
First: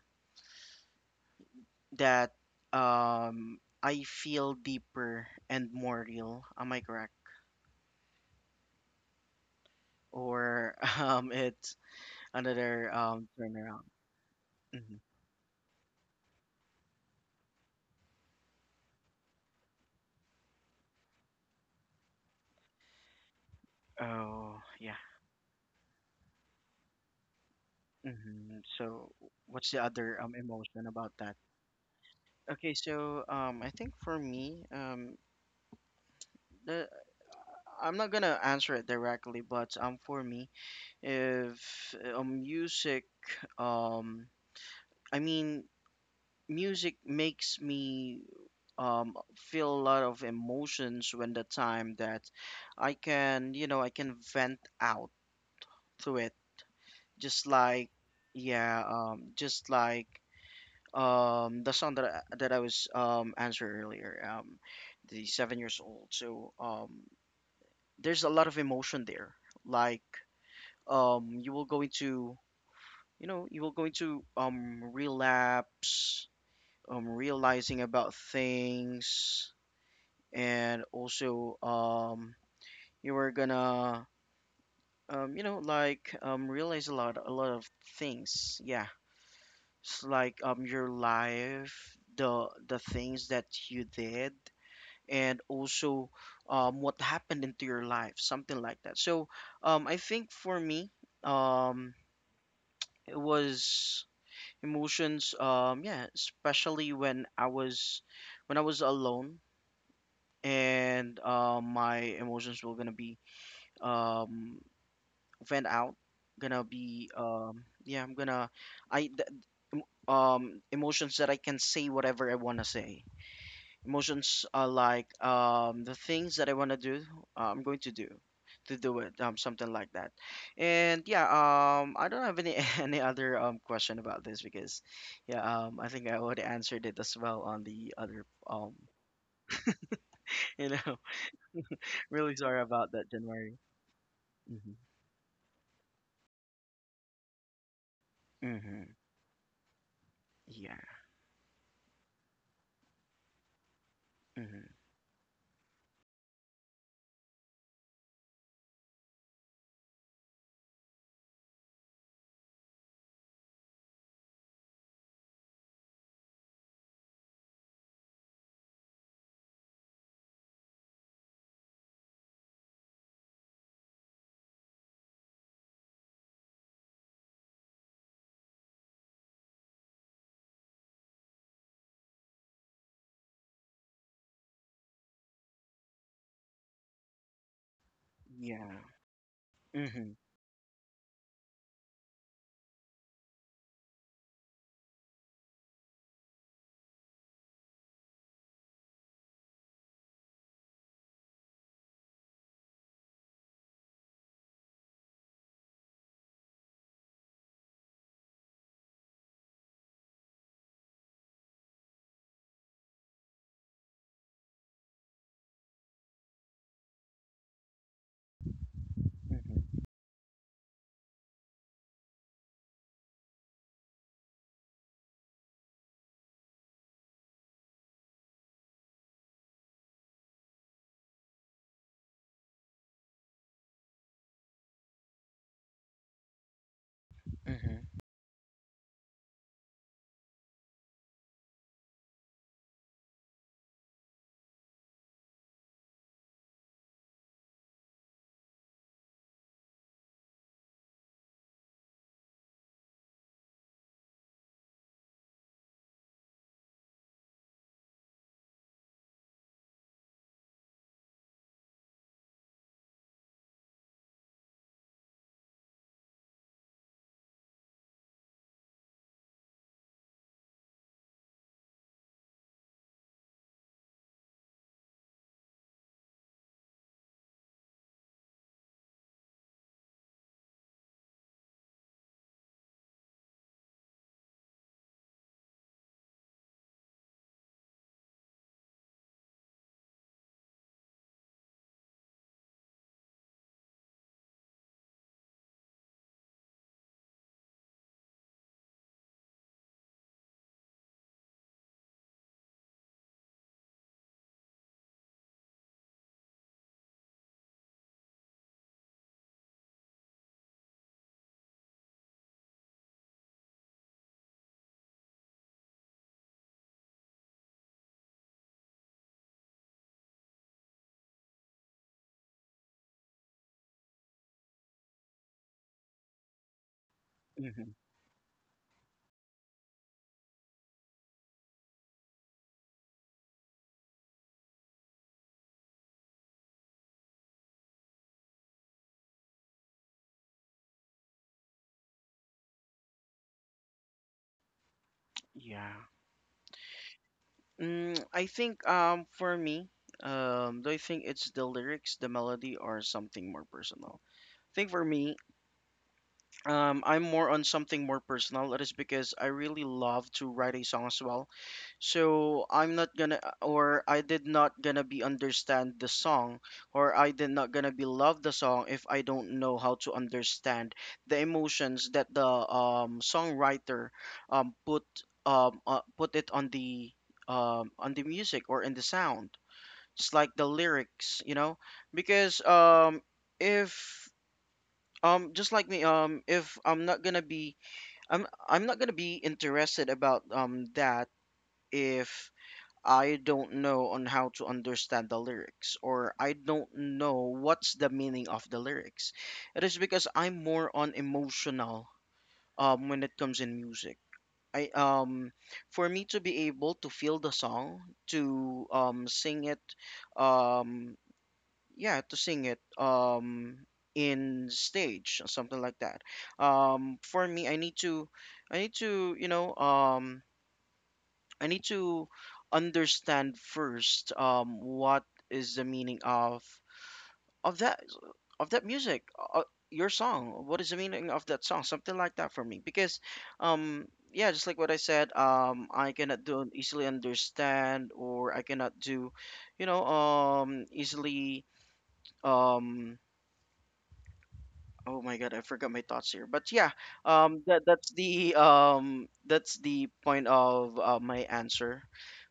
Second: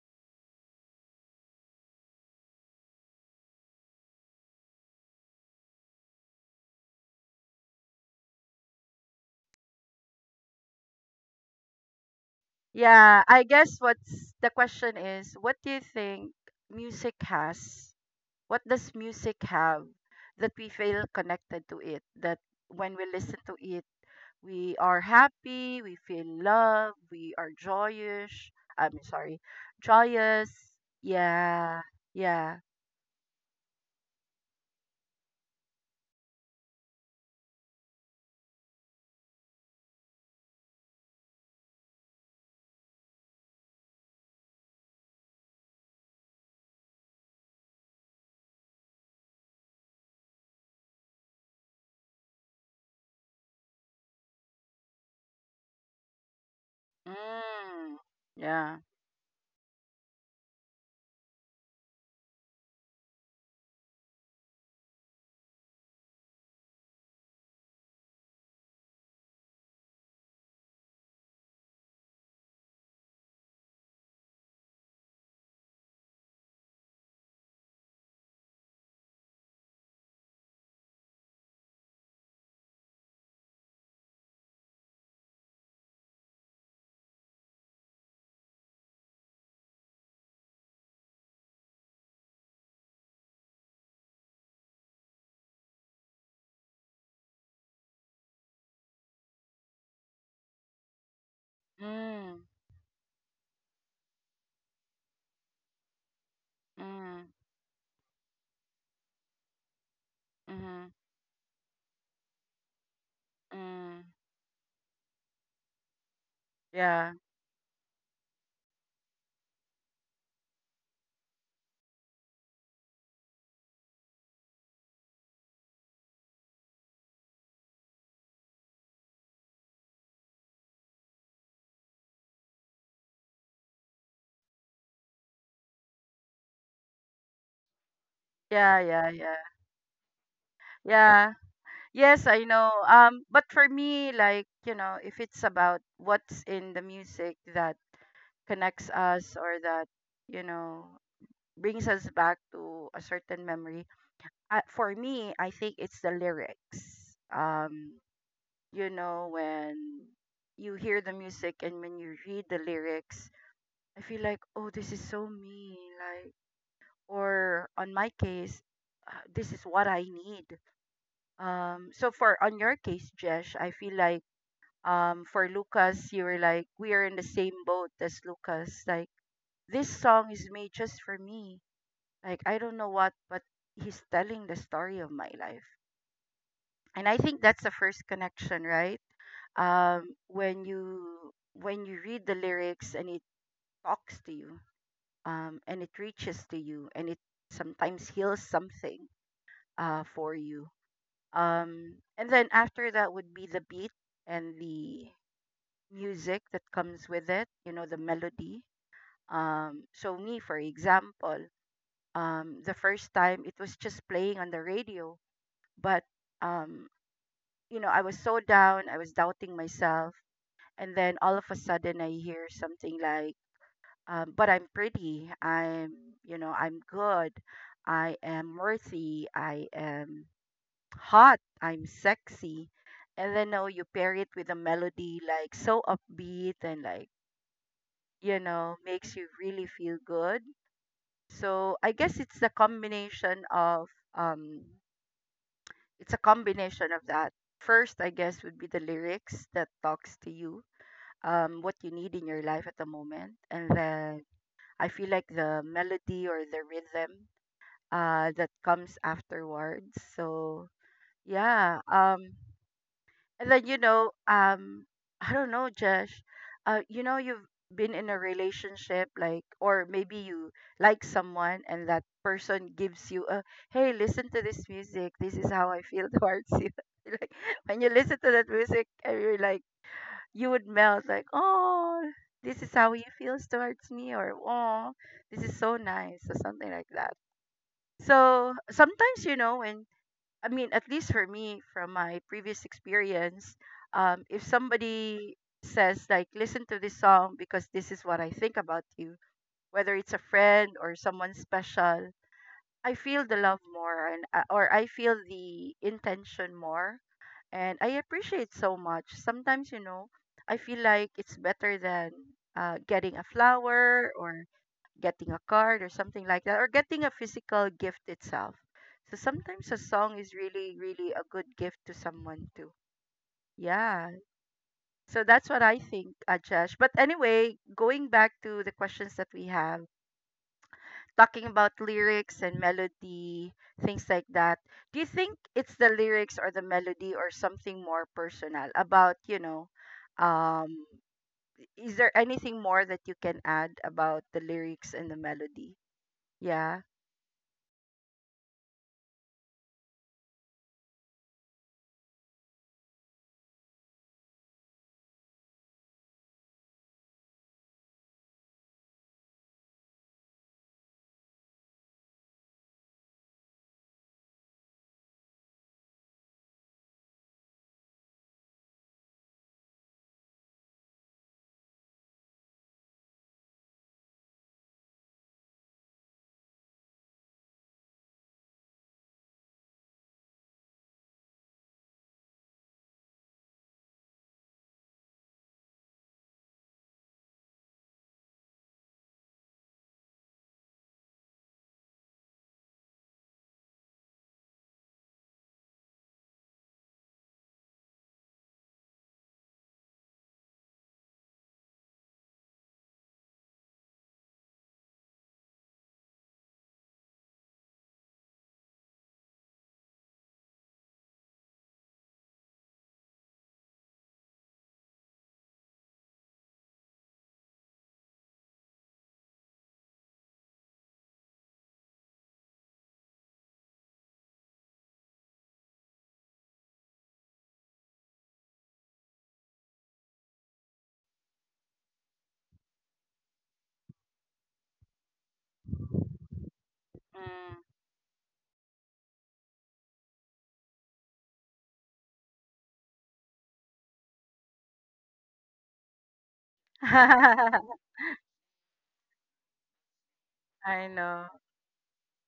Speaker 2: that um I feel deeper and more real? Am I correct? Or it's another
Speaker 1: Yeah, I guess
Speaker 2: turnaround?
Speaker 1: what's the question
Speaker 2: Mhm.
Speaker 1: is, what do you think music has? What does music have that we feel connected to it? That when we listen to it,
Speaker 2: Oh,
Speaker 1: we
Speaker 2: yeah.
Speaker 1: are happy, we feel love, we are joyous.
Speaker 2: Hmm.
Speaker 1: I'm
Speaker 2: So,
Speaker 1: sorry,
Speaker 2: what's the other
Speaker 1: joyous.
Speaker 2: emotion about that?
Speaker 1: Yeah, yeah.
Speaker 2: Okay, so I think for me, the I'm not gonna answer it directly, but for me, if, music, um, I mean, music makes me feel a lot of emotions when the time that I can, you know, I can vent out through it, just like,
Speaker 1: Mm. Yeah.
Speaker 2: yeah, just like the song that that I was answered earlier, the 7 years old. So there's a lot of emotion there, like um you will go into you know, you will go into relapse, realizing about things, and also you were gonna you know, like realize a lot of things. Yeah, it's like your life, the things that you did, and also what happened into your life, something like that. So I think for me, um,
Speaker 1: Mm.
Speaker 2: it was emotions. Yeah, especially
Speaker 1: Mm.
Speaker 2: when I was alone,
Speaker 1: Mhm.
Speaker 2: and my emotions were gonna be
Speaker 1: Mm.
Speaker 2: um, vent out, gonna be
Speaker 1: Yeah.
Speaker 2: yeah, I th- emotions that I can say whatever I want to say. Emotions are like the things that I want to do, I'm going to do it, something like that. And yeah, I don't have any any other question about this because, yeah, I think I already answered it as well on the other
Speaker 1: Yeah, yeah, yeah.
Speaker 2: you know,
Speaker 1: Yeah. Yes,
Speaker 2: really
Speaker 1: I
Speaker 2: sorry
Speaker 1: know.
Speaker 2: about that,
Speaker 1: But
Speaker 2: January.
Speaker 1: for me, like,
Speaker 2: Mhm.
Speaker 1: you know, if it's about what's in the music that connects
Speaker 2: Mhm.
Speaker 1: us or that, you
Speaker 2: Yeah.
Speaker 1: know, brings us back to a certain memory,
Speaker 2: Mhm.
Speaker 1: for me, I think it's the lyrics. You know, when you hear the music and when you read the lyrics, I feel like, oh, this is so me. Like, or on my case, this is what I need. So for on your case, Jesh, I feel like for Lucas, you were like, we are in the same boat as Lucas. Like, this song is made just for me. Like, I don't know what, but he's telling the story of my life, and I think that's the first connection,
Speaker 2: Yeah.
Speaker 1: right?
Speaker 2: Mhm.
Speaker 1: When you read the lyrics and it talks to you, and it reaches to you and it sometimes heals something for you. And then after that would be the beat and the music that comes with it, you know, the melody. So, me, for example, the first time it was just playing on the radio, but, um, you know, I was so down, I was doubting
Speaker 2: Mhm.
Speaker 1: myself. And then all of a sudden, I hear something like, but I'm pretty. I'm, you know, I'm good. I am worthy. I am hot. I'm sexy. And then now you pair it with a melody like so upbeat and like,
Speaker 2: Mhm.
Speaker 1: you know, makes you really feel good. So I guess it's the combination of, um, it's a combination of that. First, I guess, would be the lyrics that talks to you, what you need in your life at the moment. And then I feel like the melody or the rhythm that comes afterwards. So yeah, and then you know, I don't know, Josh. You know, you've been in a relationship like, or maybe you like someone and that person gives you a, hey, listen to this music. This is how I feel towards you. Like when you listen to that music and you're like, you would melt like, "Oh, this is how he feels towards me," or "Oh, this is so nice," or something like that. So sometimes, you know, when I mean, at least for me, from my previous experience, if somebody says like, "Listen to this song because this is what I think about you," whether it's a friend or someone special, I feel the love more, and or I feel the intention more, and I appreciate so much. Sometimes, you know, I feel like it's better than getting a flower or getting a card or something like that, or getting a physical gift itself. So sometimes a song is really, really a good gift to someone too. Yeah. So that's what I think, Ajash. But anyway,
Speaker 2: Mhm.
Speaker 1: going back to the questions that we have, talking about lyrics and melody, things like that. Do you think it's the lyrics or the melody or something more personal about, um is there anything more that you can add about the lyrics and the melody?
Speaker 2: Yeah.
Speaker 1: Yeah.
Speaker 2: Mm, I think for me, do I think it's the lyrics, the melody, or something more personal? I think for me, I'm more on something more personal. That is because I really love to write a song as well. So I'm not gonna, or I did not gonna be understand the song, or I did not gonna be love the song if I don't know how to understand the emotions that the songwriter um put put it on the music or in the sound. It's like the lyrics, you know, because if, just like me, if I'm not gonna be, I'm not gonna be interested about that if I don't know on how to understand the lyrics, or I don't know what's the meaning of the lyrics. It is because I'm more on emotional when it comes in music. I for me to be able to feel the song, to sing it, um yeah, to sing it in stage or something like that, for me I need to, you know, I need to understand first what is the meaning of of that of that music, uh, your song, what is the meaning of that song, something like that for me, because um yeah, just like what I said, I cannot do easily understand, or I cannot do, you know, easily um oh my God, I forgot my thoughts here. But yeah, that that's the point of
Speaker 1: I
Speaker 2: my
Speaker 1: know.
Speaker 2: answer,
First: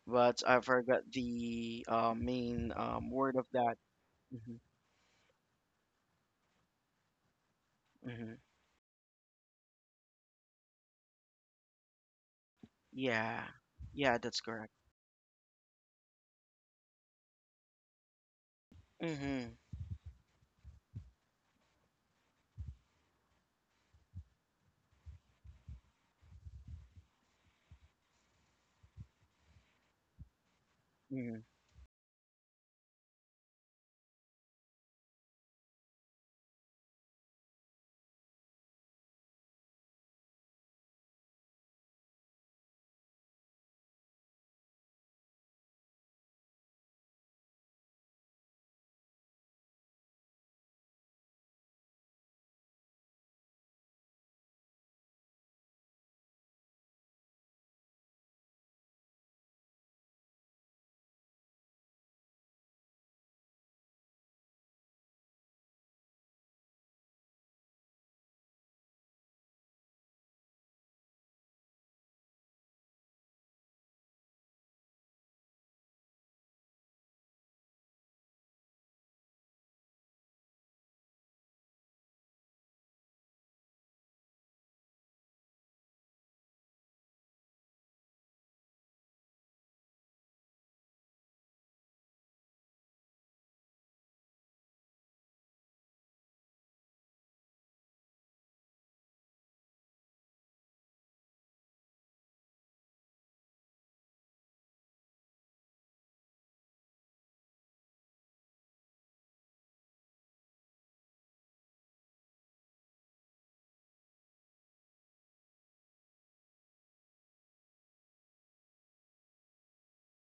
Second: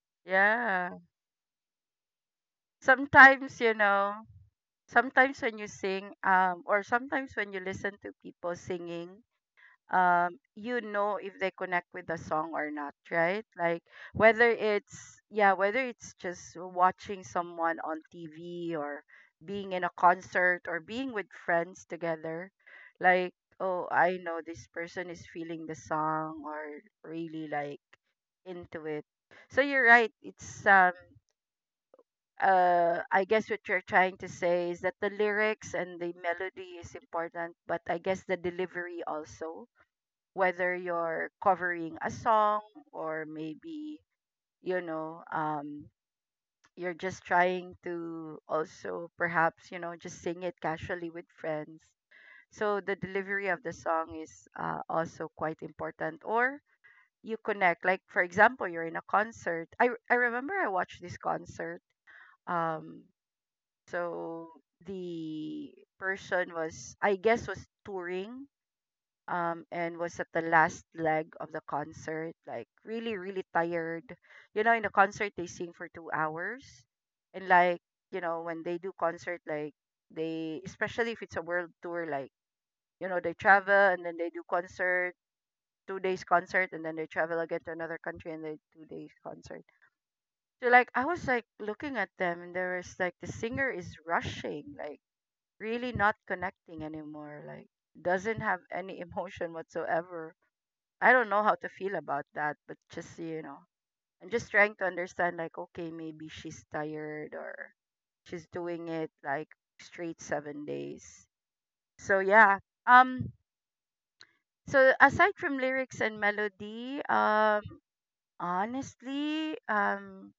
Speaker 2: but I
Speaker 1: Yeah.
Speaker 2: forgot the main word of
Speaker 1: Sometimes, you
Speaker 2: that.
Speaker 1: know,
Speaker 2: Hmm.
Speaker 1: sometimes when you sing, or sometimes when you listen to
Speaker 2: Hmm.
Speaker 1: people singing, you know if they connect with the song or not,
Speaker 2: Yeah,
Speaker 1: right? Like
Speaker 2: yeah, that's
Speaker 1: whether
Speaker 2: correct.
Speaker 1: it's, yeah, whether it's just watching someone on TV or
Speaker 2: Mm-hmm,
Speaker 1: being in a concert or being with friends together, like, oh, I know this person is feeling the song or really, like, into it. So you're right. it's
Speaker 2: mm-hmm.
Speaker 1: I guess what you're trying to say is that the lyrics and the melody is important, but I guess the delivery also, whether you're covering a song or maybe, you know, you're just trying to also perhaps, you know, just sing it casually with friends. So the delivery of the song is, also quite important. Or you connect, like, for example, you're in a concert. I remember I watched this concert. um, so the person was, I guess, was touring, and was at the last leg of the concert, like really, really tired. You know, in the concert they sing for 2 hours, and like, you know, when they do concert, like, they, especially if it's a world tour, like, you know, they travel and then they do concert, 2 days concert, and then they travel again to another country and they 2 days concert. So like, I was like looking at them and there was like the singer is rushing, like really not connecting anymore, like doesn't have any emotion whatsoever. I don't know how to feel about that, but just, you know, I'm just trying to understand like, okay, maybe she's tired or she's doing it like straight 7 days. So yeah. Um so aside from lyrics and melody, honestly,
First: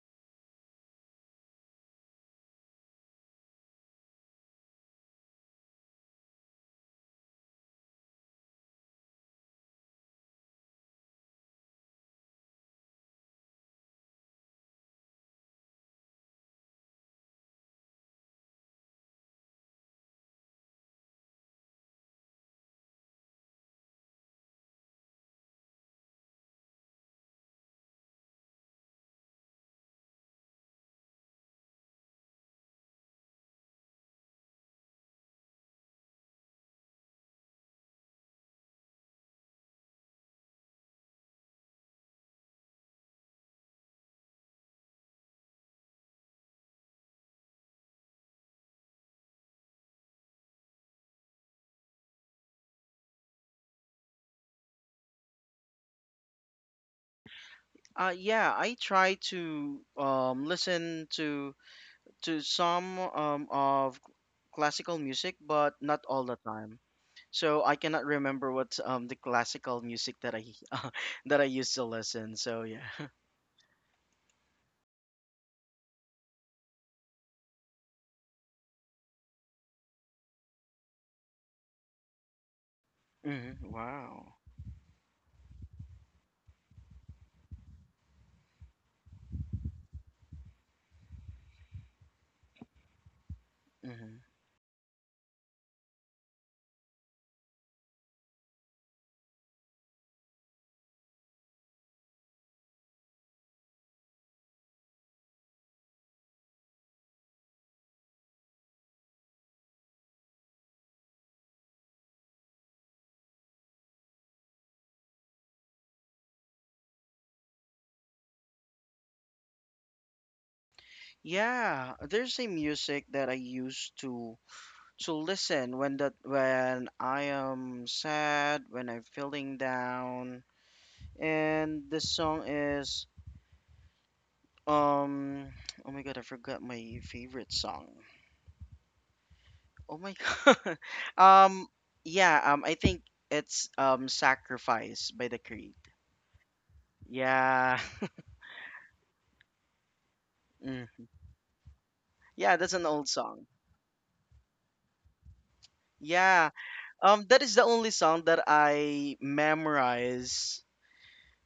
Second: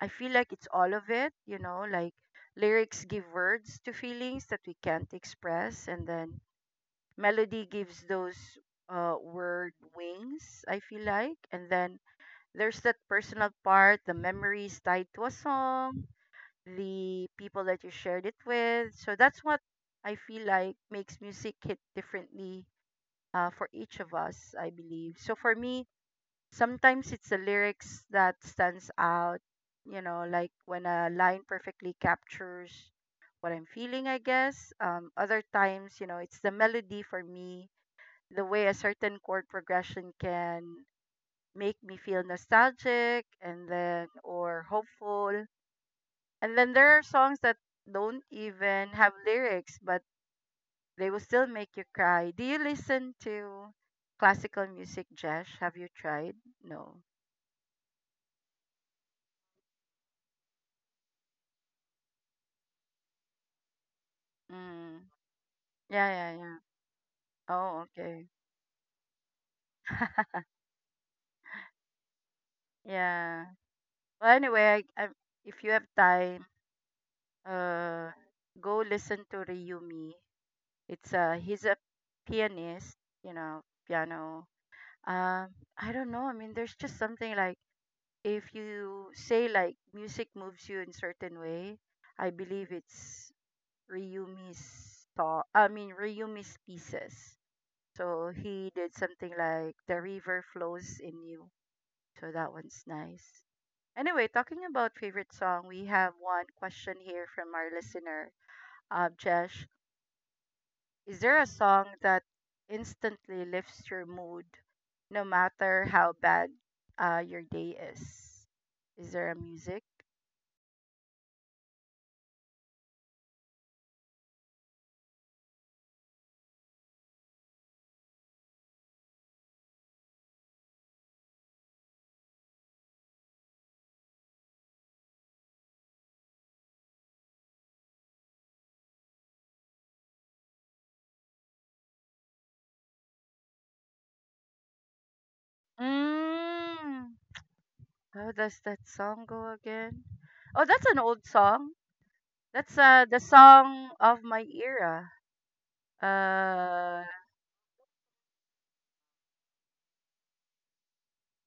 Speaker 1: I feel like it's all of it, you know, like lyrics give words to feelings that we can't express, and then melody gives those word wings, I feel like, and then there's that personal part, the memories tied to a song, the people that you shared it with. So that's what I feel like makes music hit differently for each of us, I believe. So for me, sometimes it's the lyrics that stands out, you know, like when a line perfectly captures what I'm feeling, I guess. Other times, you know, it's the melody for me, the way a certain chord progression can make me feel nostalgic and then or hopeful. And then there are songs that don't even have lyrics but they will still make you cry. Do you listen to classical music, Jesh? Have you tried? No.
Speaker 2: Yeah, I try to listen to some of classical
Speaker 1: Mm.
Speaker 2: music, but not
Speaker 1: Yeah,
Speaker 2: all
Speaker 1: yeah,
Speaker 2: the
Speaker 1: yeah.
Speaker 2: time. So I
Speaker 1: Oh,
Speaker 2: cannot
Speaker 1: okay.
Speaker 2: remember what the classical music that I that I used to listen. So yeah.
Speaker 1: Yeah. Well, anyway, if you have time, uh, go listen to Ryumi. It's He's a pianist, you know,
Speaker 2: Hmm. Wow.
Speaker 1: piano. Um, I don't know. I mean, there's just something like, if you say like music moves you in certain way, I believe it's
Speaker 2: Hmm.
Speaker 1: Ryumi's thought. I mean, Ryumi's pieces. So he did something like the river flows in you. So that one's nice. Anyway, talking about favorite song, we have one question here from our listener, uh, is there a song that instantly lifts your mood no matter how bad your day is? Is there a music?
Speaker 2: Yeah, there's a music that I used to listen when that when I am sad, when I'm feeling down, and the song is um oh my god, I forgot my favorite song. Oh my God. Um, yeah, I think it's Sacrifice by the Creed.
Speaker 1: Mm.
Speaker 2: Yeah.
Speaker 1: How does that song go again? Oh, that's an
Speaker 2: Mhm.
Speaker 1: old song.
Speaker 2: Yeah, that's
Speaker 1: That's
Speaker 2: an old
Speaker 1: the
Speaker 2: song.
Speaker 1: song of my era.
Speaker 2: Yeah.
Speaker 1: Uh,
Speaker 2: That is the only song that I memorize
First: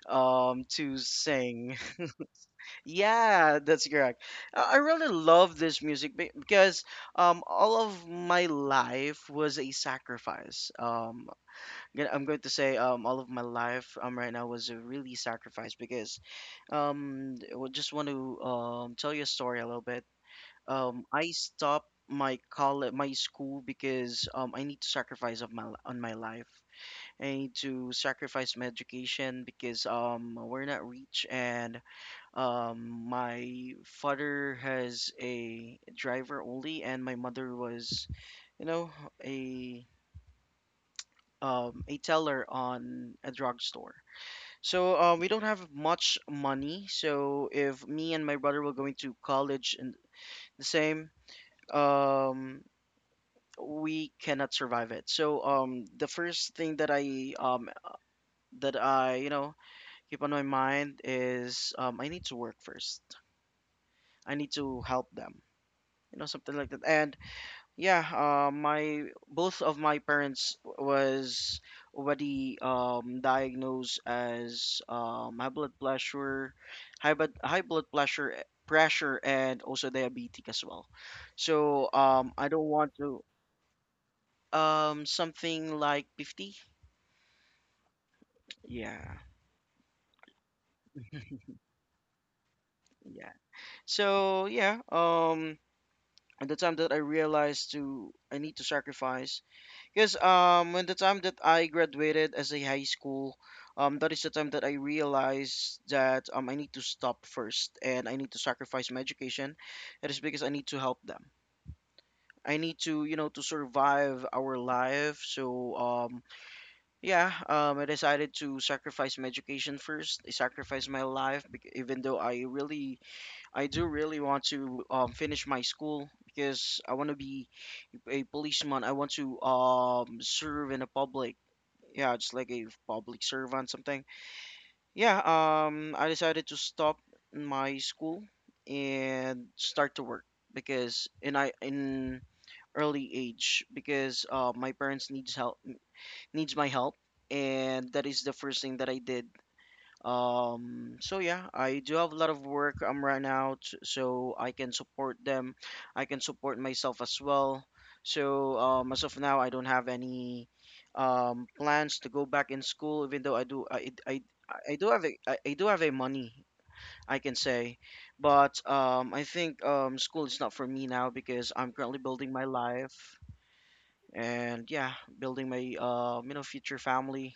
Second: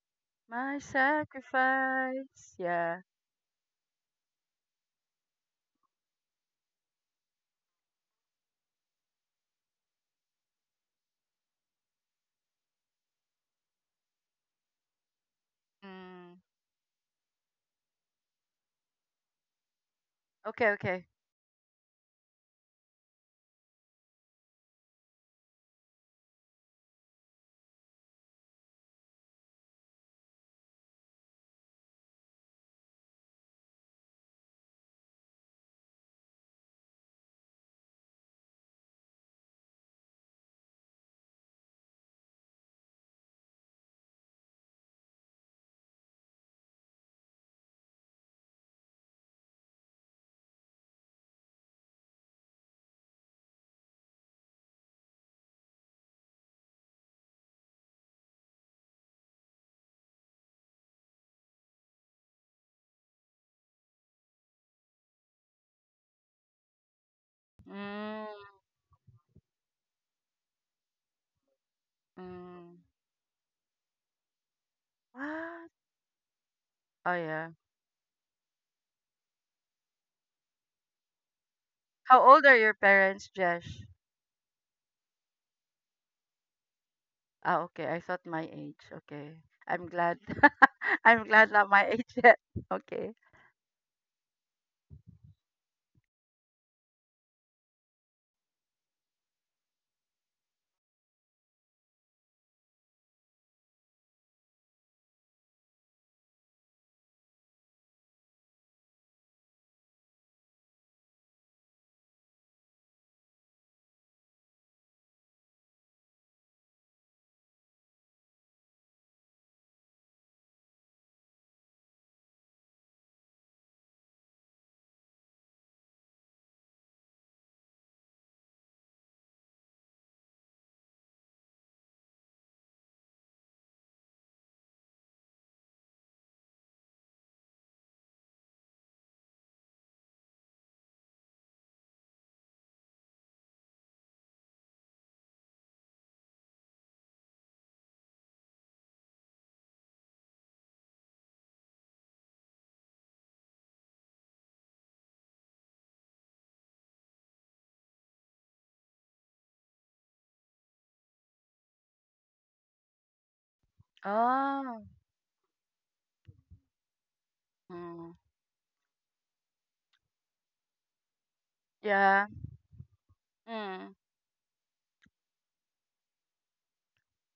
Speaker 1: my
Speaker 2: to sing.
Speaker 1: sacrifice. Yeah.
Speaker 2: Yeah, that's correct. I really love this music because all of my life was a sacrifice. I'm going to say all of my life right now was a really sacrifice, because
Speaker 1: Mm.
Speaker 2: I would just want to tell you a story a little bit.
Speaker 1: Okay, okay.
Speaker 2: I stopped my college, my school, because I need to sacrifice of my on my life. I need to sacrifice my education because we're not rich, and my father has a driver only, and my mother was, you know, a a teller on a drugstore. So we don't have much money. So if me and my brother were going to college and the same, um, we cannot survive it. So the first thing that I, that I, you know, keep on my mind is, I need to work first. I need to help them. You know, something like that. And yeah,
Speaker 1: Mm.
Speaker 2: my both of my parents was already
Speaker 1: Mm.
Speaker 2: diagnosed as high
Speaker 1: What?
Speaker 2: blood pressure,
Speaker 1: Oh yeah.
Speaker 2: high blood pressure and also diabetic as well. So
Speaker 1: How old
Speaker 2: I
Speaker 1: are
Speaker 2: don't
Speaker 1: your
Speaker 2: want to
Speaker 1: parents, Jesh?
Speaker 2: something like 50.
Speaker 1: Ah, okay. I thought my age.
Speaker 2: Yeah,
Speaker 1: Okay. I'm glad. I'm glad not my age yet. Okay.
Speaker 2: yeah. So yeah, at the time that I realized to I need to sacrifice, because when the time that I graduated as a high school, that is the time that I realized that, I need to stop first and I need to sacrifice my education. It is because I need to help them. I need to, you know, to survive our life. So yeah, I decided to sacrifice my education first. I sacrificed my life, even though I really, I do really want to, finish my school because I want to be a policeman. I want to, serve in the public, yeah, just like a public servant, something. Yeah, I decided to stop my school and start to work because in early age because my parents needs help needs my help, and that is the first thing that I did. I do have a lot of work right now, so I can support them. I can support myself as well. So as of now, I don't have any plans to go back in school, even though I
Speaker 1: Oh.
Speaker 2: do have a I do have a money, I can say,
Speaker 1: Mm.
Speaker 2: but I think school is not for me now because I'm currently
Speaker 1: Yeah.
Speaker 2: building my life.
Speaker 1: Mm.
Speaker 2: And yeah, building my future family.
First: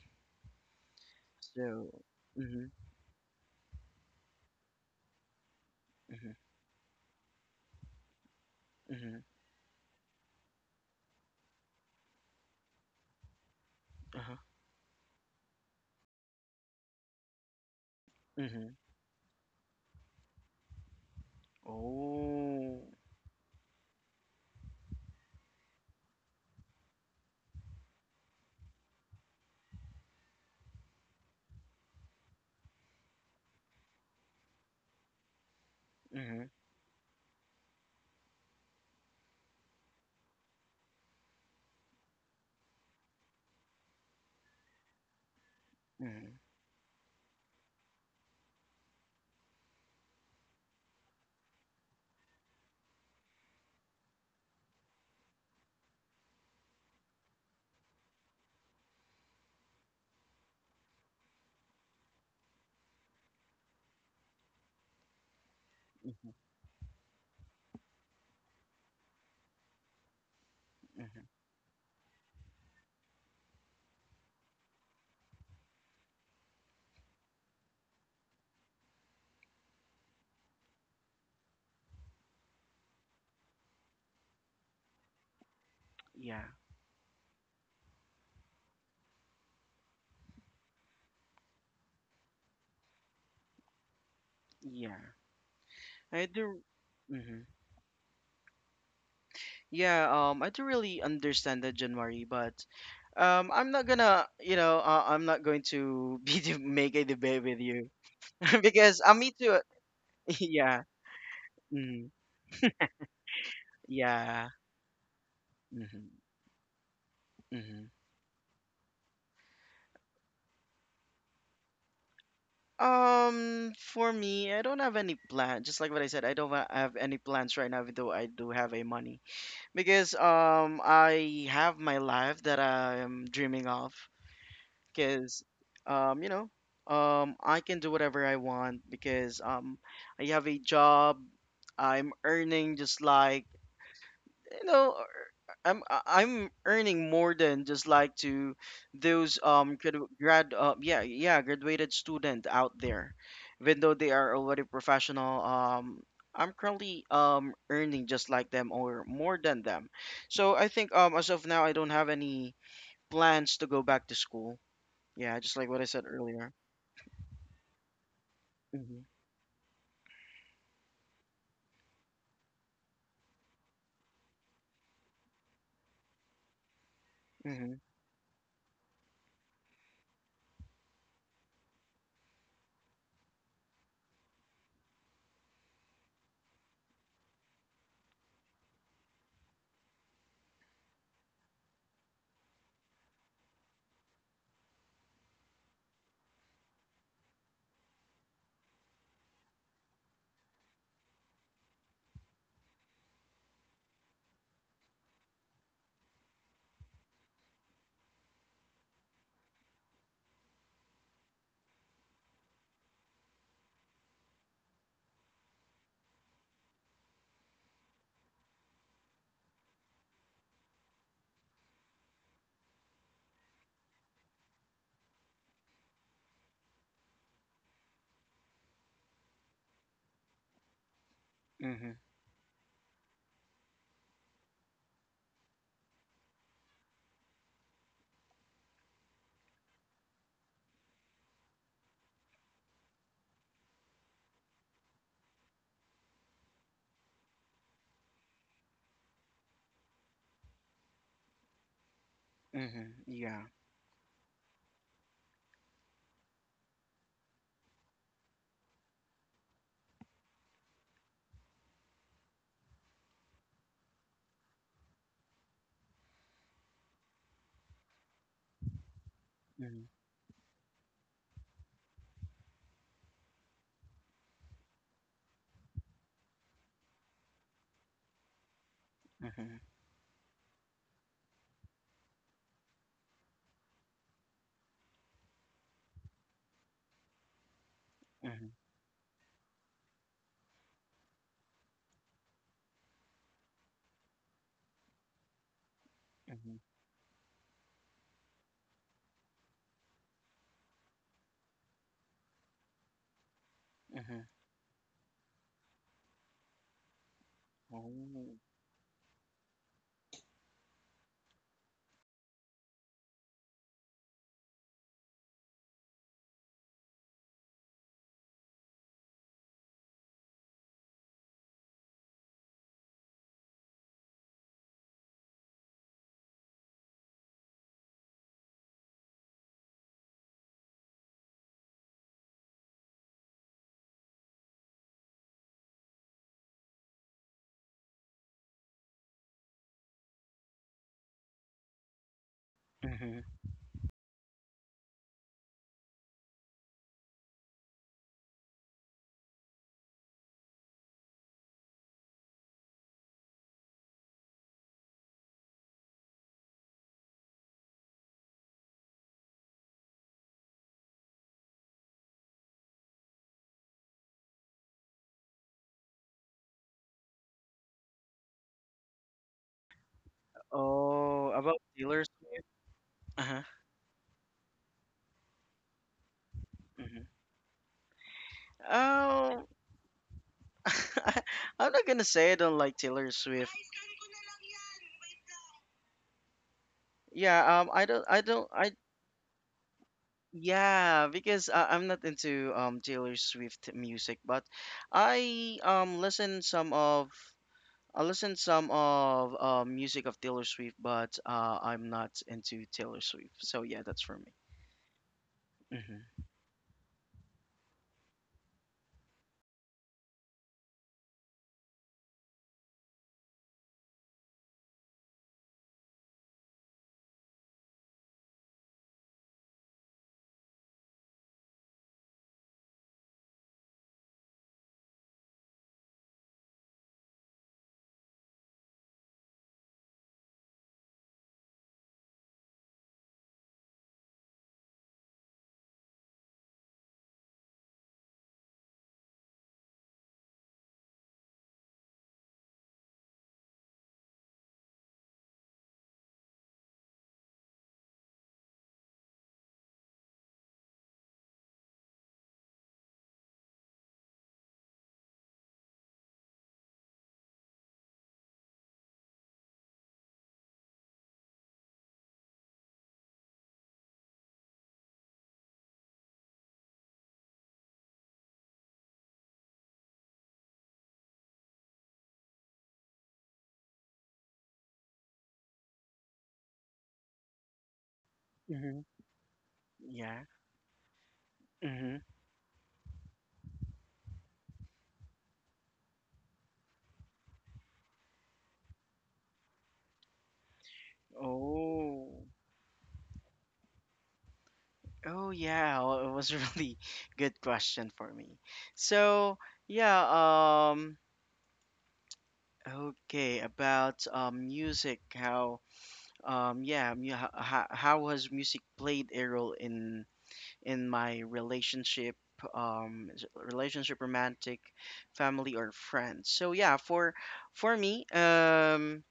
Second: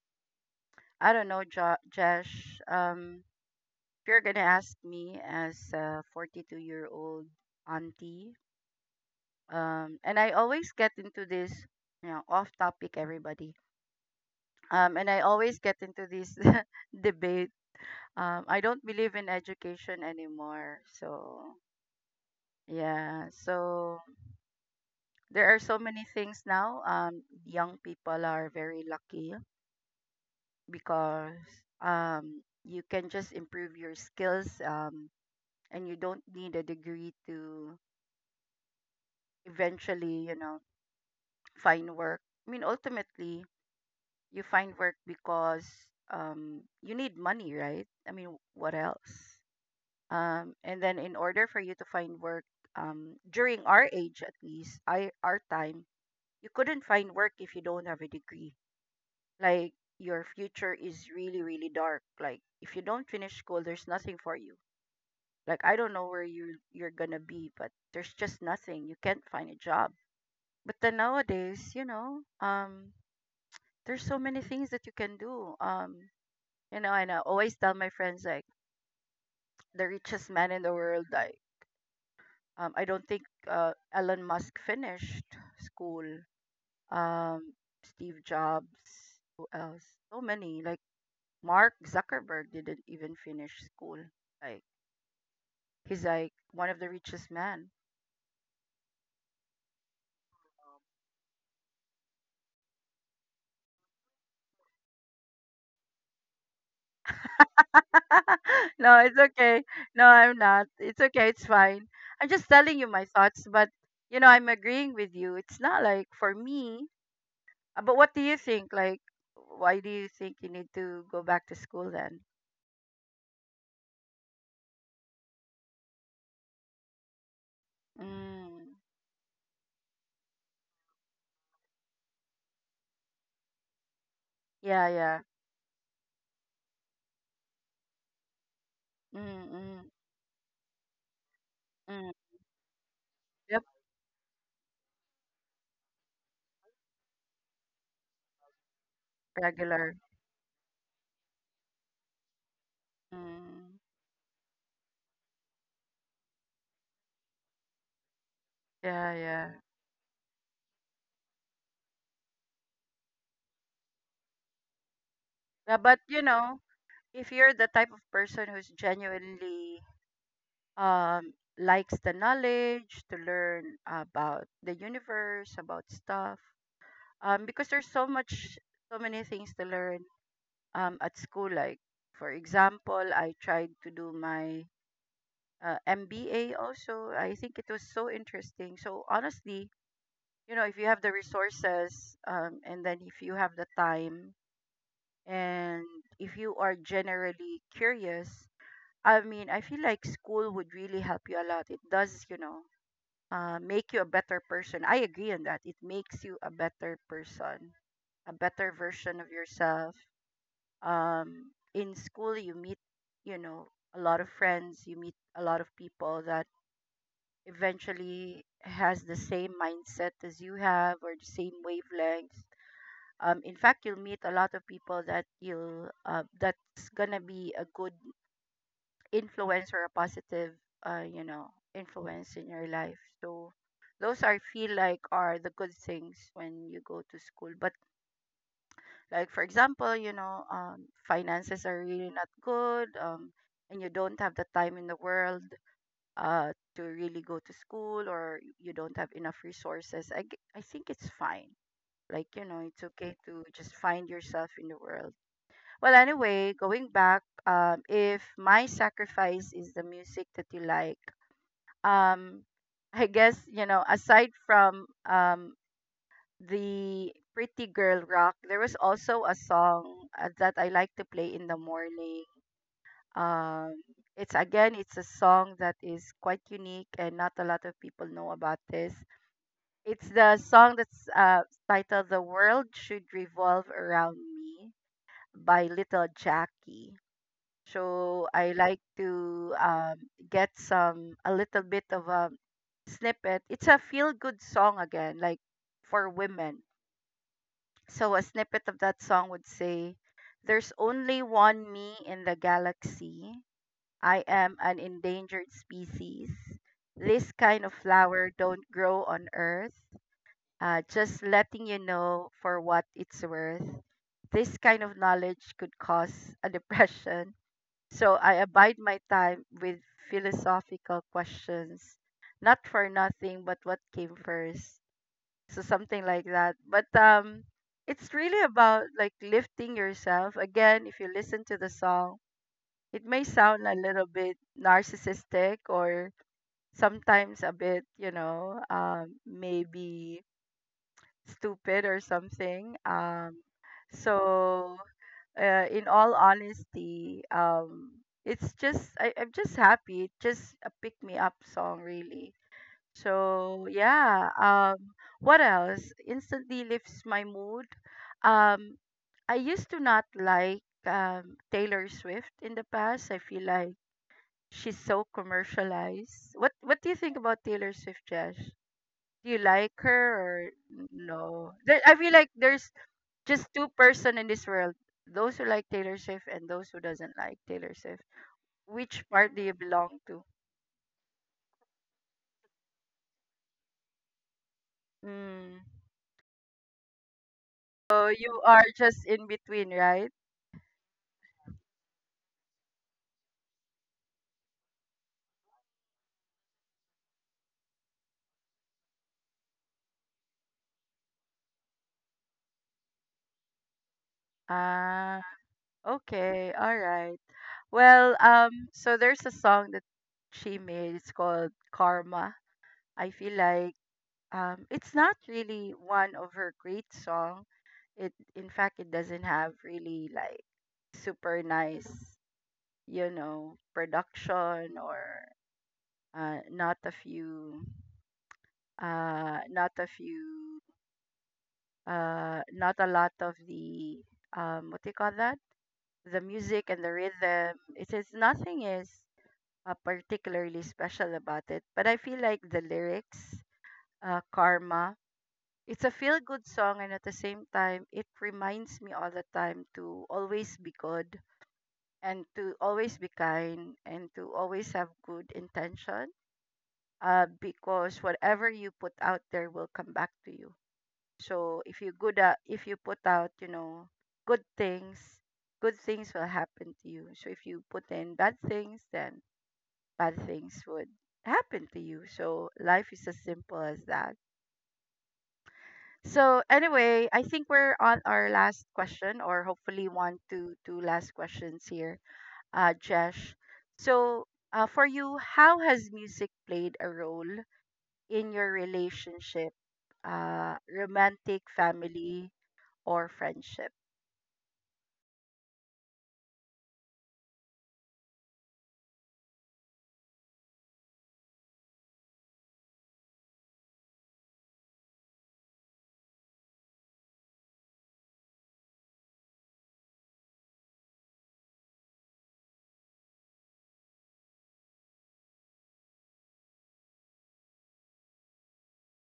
Speaker 1: I don't know,
Speaker 2: So.
Speaker 1: Josh.
Speaker 2: Mm-hmm,
Speaker 1: If you're gonna ask me as a
Speaker 2: mm-hmm,
Speaker 1: 42-year-old auntie,
Speaker 2: mm-hmm,
Speaker 1: and I always get into this, you know, off topic, everybody.
Speaker 2: uh-huh.
Speaker 1: And I always get into this debate. I
Speaker 2: Mhm.
Speaker 1: don't believe in education anymore. So
Speaker 2: Oh.
Speaker 1: yeah. So there are so many things now. Young people are very lucky because you can just improve your skills, and you don't
Speaker 2: Mhm.
Speaker 1: need a degree to eventually, you know, find work. I mean, ultimately, you find work because,
Speaker 2: Mhm.
Speaker 1: you need money, right? I mean, what else? And then, in order for you to find work, during our age at least, our time, you couldn't find work if you don't have a degree. Like, your future is really really dark. Like if you don't finish school, there's nothing for you. Like I don't know where
Speaker 2: Mhm.
Speaker 1: you're gonna be, but there's just nothing. You can't find a job. But then
Speaker 2: Mhm.
Speaker 1: nowadays, you know, there's so many things that you can do. You know, and I always tell my friends like the richest man in the world. Like, I don't think Elon Musk finished school.
Speaker 2: Yeah.
Speaker 1: Um, Steve Jobs. Who else? So many. Like Mark Zuckerberg didn't even finish school. Like
Speaker 2: Yeah.
Speaker 1: he's
Speaker 2: I
Speaker 1: like
Speaker 2: do.
Speaker 1: one of the richest
Speaker 2: Hmm.
Speaker 1: men.
Speaker 2: Yeah. I do really understand that, January, but I'm not gonna. I'm not going to be to make a debate with you
Speaker 1: No,
Speaker 2: because
Speaker 1: it's
Speaker 2: I'm me too.
Speaker 1: okay. No, I'm not.
Speaker 2: Yeah.
Speaker 1: It's okay. It's fine.
Speaker 2: Mm,
Speaker 1: I'm just telling you my thoughts, but you know, I'm
Speaker 2: yeah.
Speaker 1: agreeing with you. It's not like
Speaker 2: Hmm.
Speaker 1: for me.
Speaker 2: Hmm.
Speaker 1: But what do you think? Like, why do you think you need to go back to school then?
Speaker 2: For me, I don't have any plan. Just like what I said, I don't have any plans right now, even though I do have
Speaker 1: Mm,
Speaker 2: a money. Because I have my life that I am dreaming of,
Speaker 1: yeah, yeah.
Speaker 2: because um you know I can do whatever I want because
Speaker 1: Mm, mm,
Speaker 2: I have a job.
Speaker 1: mm.
Speaker 2: I'm earning, just like
Speaker 1: Yep,
Speaker 2: I'm earning more than just like to those
Speaker 1: regular.
Speaker 2: graduated student out there,
Speaker 1: Mm,
Speaker 2: even though they are already professional. I'm currently earning just like them or
Speaker 1: yeah,
Speaker 2: more
Speaker 1: yeah.
Speaker 2: than them. So I think as of now, I don't have any plans to go back to school. Yeah, just like
Speaker 1: Yeah,
Speaker 2: what I
Speaker 1: but
Speaker 2: said
Speaker 1: you
Speaker 2: earlier.
Speaker 1: know, if you're the type of person who's
Speaker 2: Mhm.
Speaker 1: genuinely um likes the knowledge to learn about the universe about stuff because
Speaker 2: Mhm.
Speaker 1: there's so much, so many things to learn at school, like for example I tried to do my MBA also. I think it was so interesting. So honestly, you know, if you have the resources, and then if you have the time, and if you are generally curious, I mean, I feel like school would really help you a lot. It does, you know, make you a better person. I agree on that. It makes you a better person, a better version of yourself. In school, you meet, you know, a lot of friends. You meet a lot of people that eventually has the same mindset as you have or the same wavelengths. In fact, you'll meet a lot of people that you'll that's gonna be a good influence or a positive you know,
Speaker 2: Mhm.
Speaker 1: influence in your life. So those are feel like are the good things when you go to school. But like for example, you know, finances are really not good, and you don't have the time in the world to really go to school, or you don't have enough resources, I think it's fine. Like, you know, it's
Speaker 2: Mhm.
Speaker 1: okay to
Speaker 2: Yeah.
Speaker 1: just find yourself in the world. Well, anyway, going back, if my sacrifice is the music that you like, um I guess you know, aside from the Pretty Girl Rock, there was also a
Speaker 2: Mhm.
Speaker 1: song that I like to play in the morning. Um it's again, it's a song that is quite unique and not a lot of people know about this.
Speaker 2: Mhm.
Speaker 1: It's the song that's titled The World Should Revolve Around Me by Little Jackie. So
Speaker 2: Mhm.
Speaker 1: I like to, get some a little bit of a snippet. It's a feel good song again, like for
Speaker 2: Mhm.
Speaker 1: women. So a snippet of that song would say, "There's only one me in the galaxy. I
Speaker 2: Mhm.
Speaker 1: am an endangered species. This kind of flower don't grow on Earth. Just letting you know for what it's worth. This kind of knowledge could cause a depression." So I abide my time with philosophical questions, not for nothing, but what came first. So something like that. But it's really about like lifting yourself. Again, if you listen to the song, it may sound a little bit narcissistic or sometimes a bit, you know, maybe stupid or something.
Speaker 2: Oh.
Speaker 1: So in all honesty, it's just I'm just happy. It's just a pick me up song, really. So yeah. What else? Instantly lifts my mood. Um, I used to not like Taylor Swift in the past. I feel like she's so commercialized. What do you think about Taylor Swift, Josh? Do you like her or
Speaker 2: Oh,
Speaker 1: no?
Speaker 2: about
Speaker 1: There, I
Speaker 2: Taylor
Speaker 1: feel like
Speaker 2: Swift?
Speaker 1: there's
Speaker 2: Uh-huh.
Speaker 1: just two person in this world, those who like Taylor Swift and those who
Speaker 2: Mhm.
Speaker 1: doesn't like Taylor Swift. Which part do
Speaker 2: Oh,
Speaker 1: you belong to?
Speaker 2: I'm not gonna say I don't like Taylor Swift.
Speaker 1: Mm.
Speaker 2: Yeah, um, I don't,
Speaker 1: So
Speaker 2: I
Speaker 1: you
Speaker 2: don't,
Speaker 1: are
Speaker 2: I,
Speaker 1: just in between, right?
Speaker 2: yeah, because I'm not into Taylor Swift music, but I I listen some of music of Taylor Swift, but I'm not into Taylor Swift. So yeah, that's for me.
Speaker 1: Ah,
Speaker 2: Mm-hmm.
Speaker 1: okay, all right. Well, so there's a song that she made, it's called Karma. I feel like it's not really one of her great song. It in fact it doesn't have really like super nice, you know, production, or not a few not a few not a lot of the what do you call that, the music and the rhythm. It is nothing, is particularly special about it. But I feel like the lyrics, Karma, it's a feel good song, and at the same time it reminds me all the time to always be good, and to always be kind, and to always have good intention, because whatever you put out there will come back to you. So if you good at, if you put out, you know, good things, good things will happen to you. So if you put in bad things, then bad things would happen to you. So life is as simple as that. So anyway, I think we're on our last
Speaker 2: Mm-hmm.
Speaker 1: question, or hopefully one
Speaker 2: Yeah.
Speaker 1: to two last questions here,
Speaker 2: Mm-hmm.
Speaker 1: Jesh. So for you, how has music played a role in your relationship, romantic,
Speaker 2: Oh.
Speaker 1: family, or friendship?
Speaker 2: Oh yeah, well, it was a really good question for me. So yeah, okay, about music, how how has music played a role in my relationship, relationship, romantic, family, or friends? So yeah, for me,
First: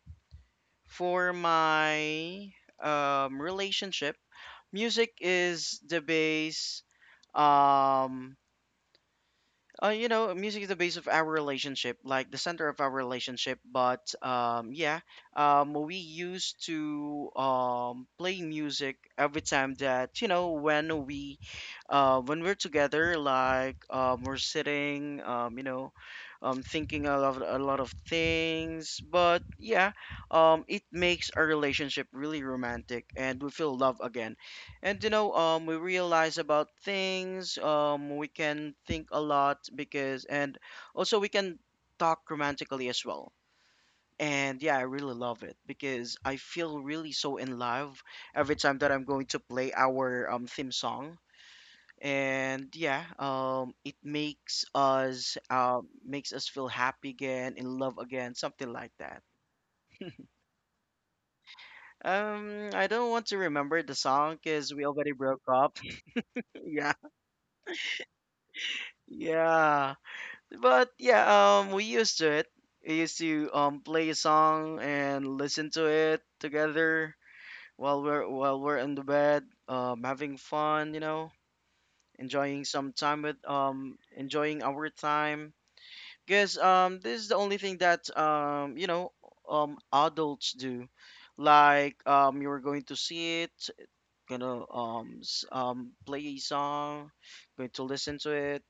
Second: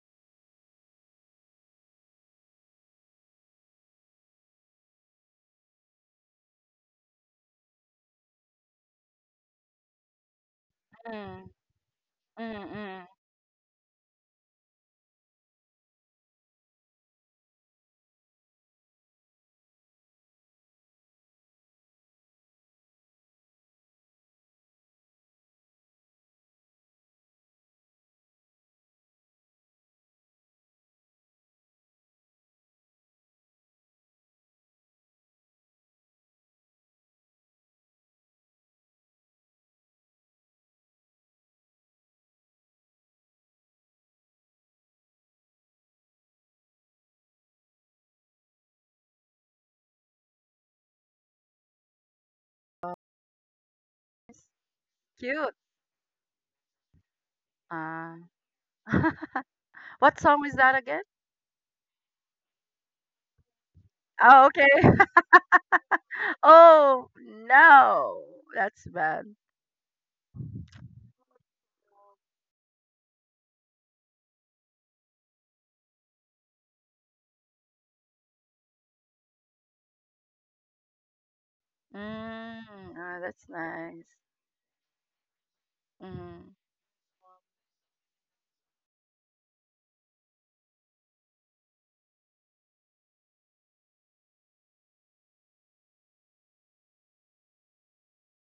Speaker 2: for my relationship, music is the base. um Music is the base of our
Speaker 1: Mm,
Speaker 2: relationship, like the center
Speaker 1: mm,
Speaker 2: of our
Speaker 1: mm.
Speaker 2: relationship. But we used to play music every time that you know when we're together, like we're sitting, thinking a lot of things. But yeah, it makes our relationship really romantic, and we feel love again. And you know, we realize about things. We can think a lot because, and also we can talk romantically as well. And yeah, I really love it because I feel really so in love every time that I'm going to play our theme song. And yeah, it
Speaker 1: Cute.
Speaker 2: makes us feel happy again, in love
Speaker 1: Uh,
Speaker 2: again, something like that.
Speaker 1: what song is that again?
Speaker 2: I don't want to remember the song
Speaker 1: Oh,
Speaker 2: because we
Speaker 1: okay.
Speaker 2: already broke up. Yeah,
Speaker 1: Oh, no. That's bad.
Speaker 2: yeah. But yeah, we used to it. We used to play a song and listen to it together while we're in the bed, having fun, you know,
Speaker 1: Mm, ah, that's nice.
Speaker 2: enjoying our time. Guess
Speaker 1: Mm.
Speaker 2: this is the only thing that adults do. Like you're going to see it, gonna play a song, going to listen to it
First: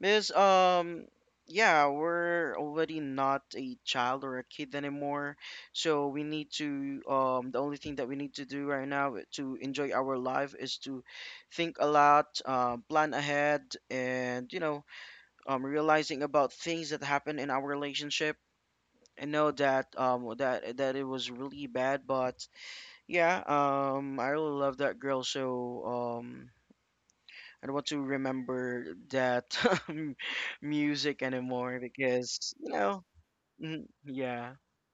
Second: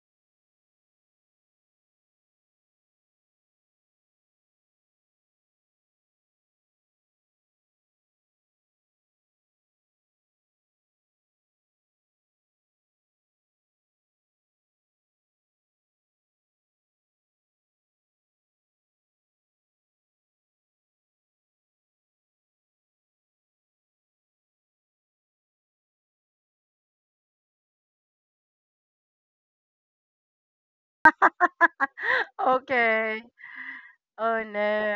Speaker 2: because yeah, we're already not a child or a kid anymore. So we need to the only thing that we need to do right now to enjoy our life is to think a lot, plan ahead, and you know, realizing about things that happen in our relationship. I know that that it was really bad, but yeah, I really love that girl, so I don't want to remember that m- music anymore because
Speaker 1: Okay.
Speaker 2: mm,
Speaker 1: Oh,
Speaker 2: yeah,
Speaker 1: no.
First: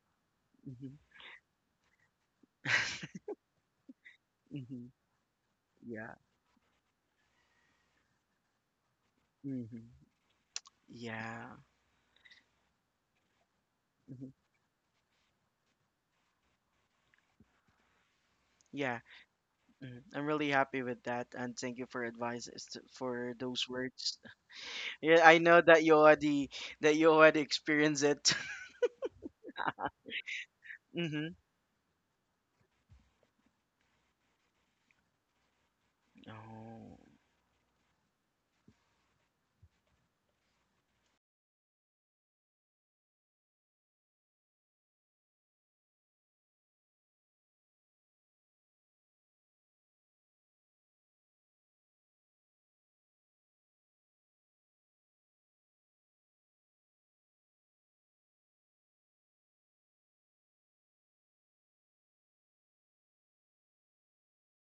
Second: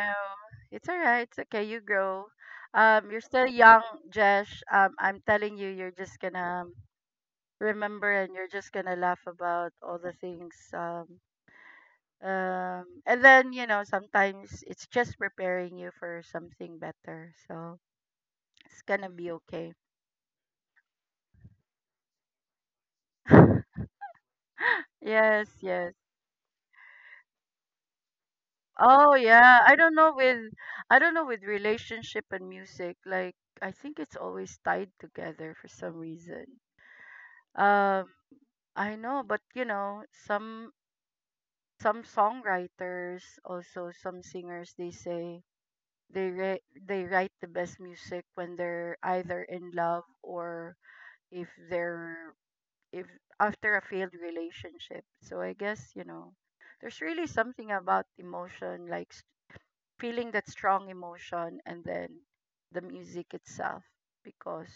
Speaker 1: It's
Speaker 2: mhm,
Speaker 1: all right. It's okay. You grow. You're still young, Jesh.
Speaker 2: mhm,
Speaker 1: I'm telling you, you're
Speaker 2: yeah,
Speaker 1: just gonna remember, and you're just gonna laugh about
Speaker 2: mhm,
Speaker 1: all the things,
Speaker 2: yeah,
Speaker 1: um, and then, you know,
Speaker 2: mhm,
Speaker 1: sometimes it's just preparing you for something better. So it's
Speaker 2: yeah.
Speaker 1: gonna be okay.
Speaker 2: Mhm. I'm really happy with that, and thank you for advice for those words. Yeah, I
Speaker 1: Yes,
Speaker 2: know that
Speaker 1: yes.
Speaker 2: you already experienced it.
Speaker 1: Oh yeah, i don't know with i don't know
Speaker 2: Hmm.
Speaker 1: with relationship and music, like, I think it's always tied together for some reason.
Speaker 2: Oh,
Speaker 1: Um, I know, but you know, some songwriters, also some singers, they say they write the best music when they're either in love, or if they're, if after a failed relationship. So I guess, you know, there's really something about emotion, like feeling that strong emotion, and then the music itself. Because,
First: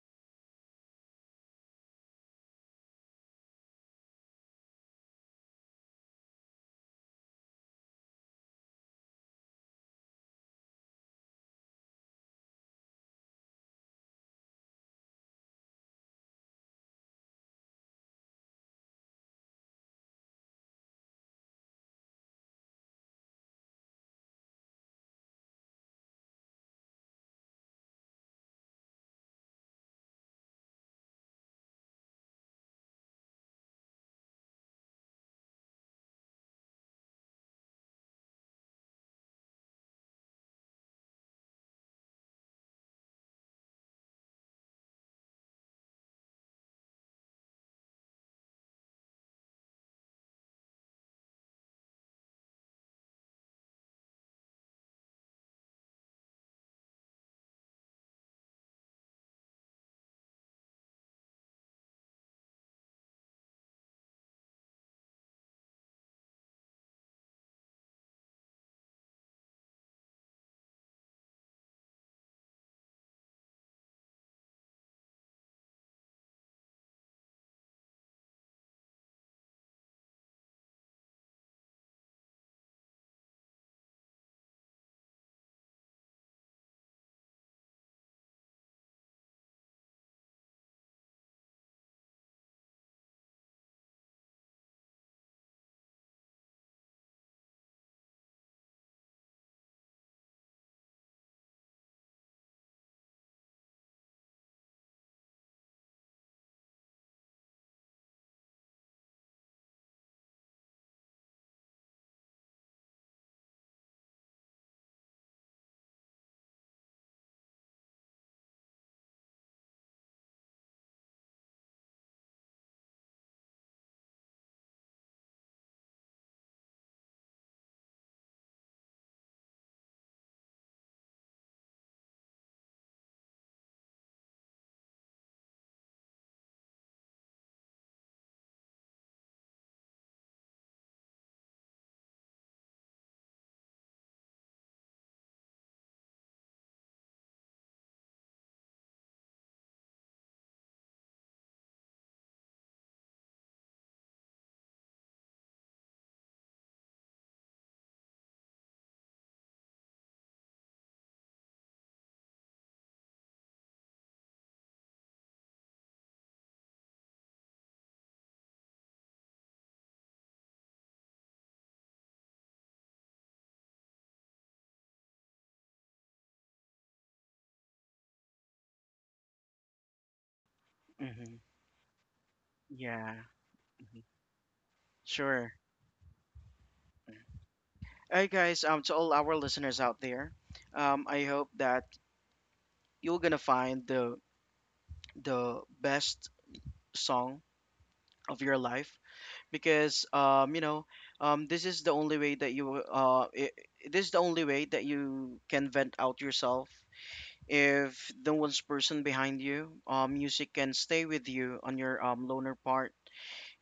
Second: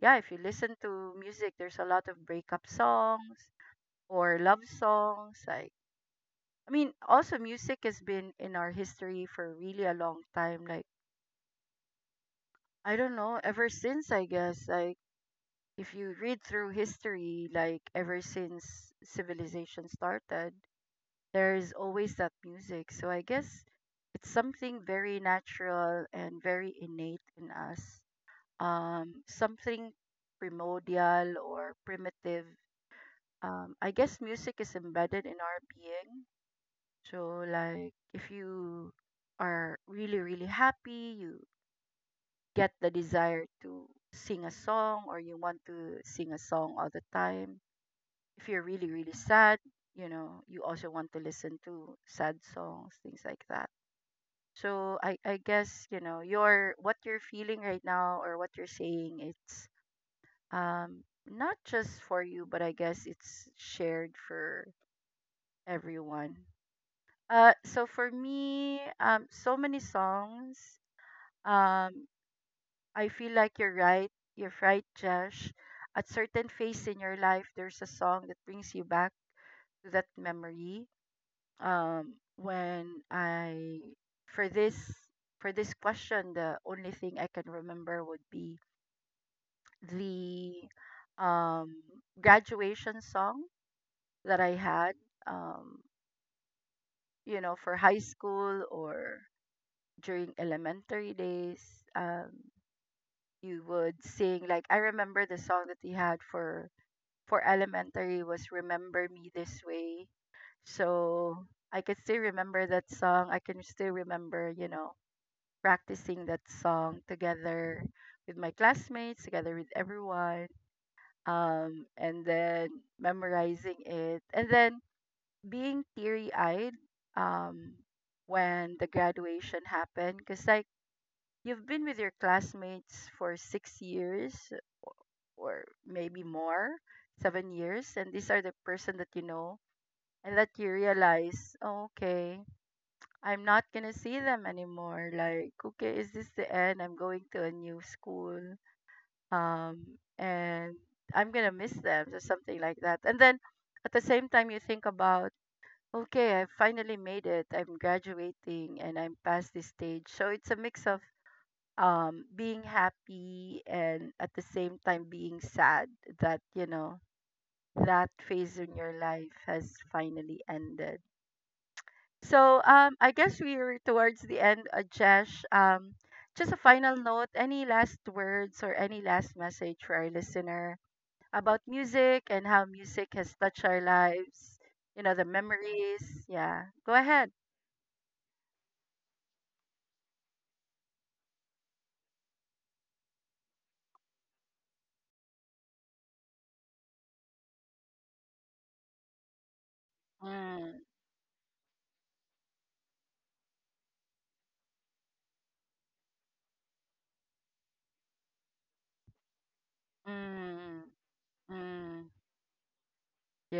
Speaker 1: yeah, if you listen to music, there's a lot of breakup songs or love songs. Like, I mean, also music has been in our history for really a long time. Like, I don't know, ever since, I guess, like, if you read through history, like ever since civilization started, there is always that music. So I guess it's something very natural and very innate in us. Something primordial or primitive. I guess music is embedded in our being. So like if you are really, really happy, you get the desire to sing a song, or you want to sing a song all the time. If you're really, really sad, you know, you also want to listen to sad songs, things like that. So I guess, you know, your what you're feeling right now, or what you're saying, it's um not just for you, but I guess it's shared for everyone. Uh, so for me, um, so many songs. Um, I feel like you're right. You're right, Josh. At certain phase in your life, there's a song that brings you back to that memory. When I, for this for this question, the only thing I can remember would be the um graduation song that I had. Um, you know, for high school, or during elementary days. Um, you would sing, like, I remember the song that we had for elementary was Remember Me This Way. So I can still remember that song. I can still remember, you know, practicing that song together with my classmates, together with everyone, and then memorizing it. And then being teary eyed, um, when the graduation happened. Because, like, you've been with your classmates for 6 years, o- or maybe more, 7 years, and these are the person that you know, and that you realize, "Oh, okay, I'm not gonna see them anymore. Like, okay, is this the end? I'm going to a new school, and I'm gonna miss them," or something like that. And then at the same time, you think about, okay, I finally made it. I'm graduating, and I'm past this stage. So it's a mix of being happy and at the same time being sad, that you know that phase in your life has finally ended. So I guess we're towards the end, Jesh. Um, just a final note, any last words or any last message for our listener
Speaker 2: hmm,
Speaker 1: about music and how music
Speaker 2: yeah,
Speaker 1: has touched our
Speaker 2: mhm.
Speaker 1: lives, you know, the
Speaker 2: Sure.
Speaker 1: memories? Yeah, go ahead.
Speaker 2: Hey guys, to all our listeners out there, I hope that you're gonna find the best song of your life, because
Speaker 1: Mm,
Speaker 2: this is the only way that you I this is the only way that you can vent out yourself. If no one's person behind you, music can
Speaker 1: mm,
Speaker 2: stay with you on your
Speaker 1: mm,
Speaker 2: loner part,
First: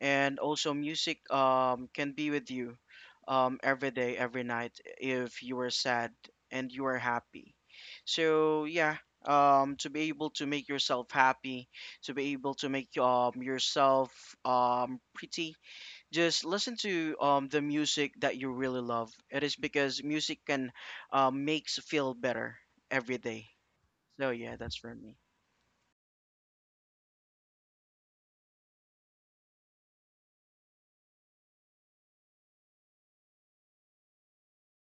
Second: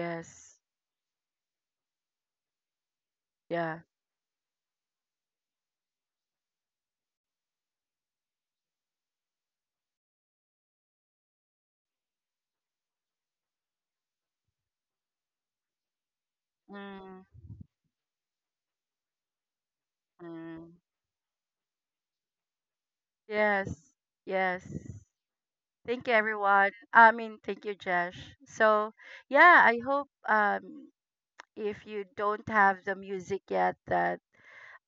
Speaker 2: and also music can be with you
Speaker 1: yeah.
Speaker 2: every day, every night, if you are sad and you are happy. So yeah, to be able to make yourself happy, to be able to make yourself pretty, just listen to
Speaker 1: Mm.
Speaker 2: the music that you really love. It is because music can
Speaker 1: Mm.
Speaker 2: makes feel better every day.
Speaker 1: Yes,
Speaker 2: So yeah,
Speaker 1: yes.
Speaker 2: that's for me.
Speaker 1: Thank you, everyone. I mean, thank you, Josh. So, yeah, I hope if you don't have the music yet, that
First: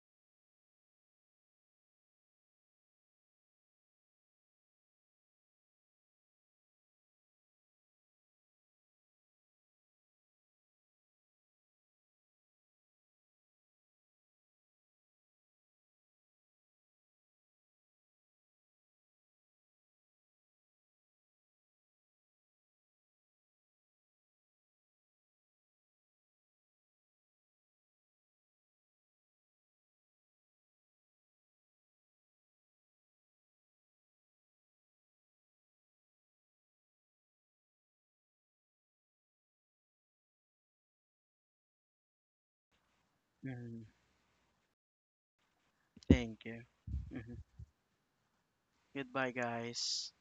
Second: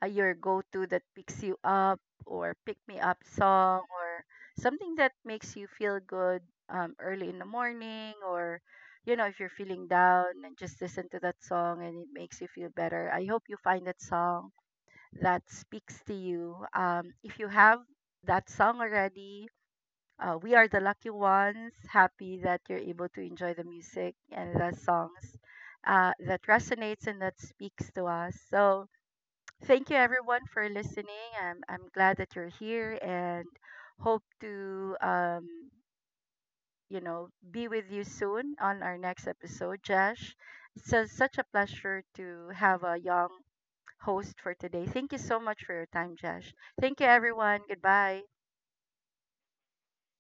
Speaker 1: your go-to, that picks you up, or pick me up song, or something that makes you feel good early in the morning, or you know, if you're feeling down, and just listen to that song and it makes you feel better. I hope you find that song that speaks to you. If you have that song already, we are the lucky ones, happy that you're able to enjoy the music and the songs that resonates and that speaks to us. So thank you everyone for listening. I'm glad that you're here, and hope to, you know, be with you soon on our next episode, Josh. It's a, such a pleasure to have a young
Speaker 2: Mhm.
Speaker 1: host for today. Thank you so much for your time,
Speaker 2: Thank
Speaker 1: Josh.
Speaker 2: you.
Speaker 1: Thank you,
Speaker 2: Hmm.
Speaker 1: everyone. Goodbye.
Speaker 2: Goodbye, guys.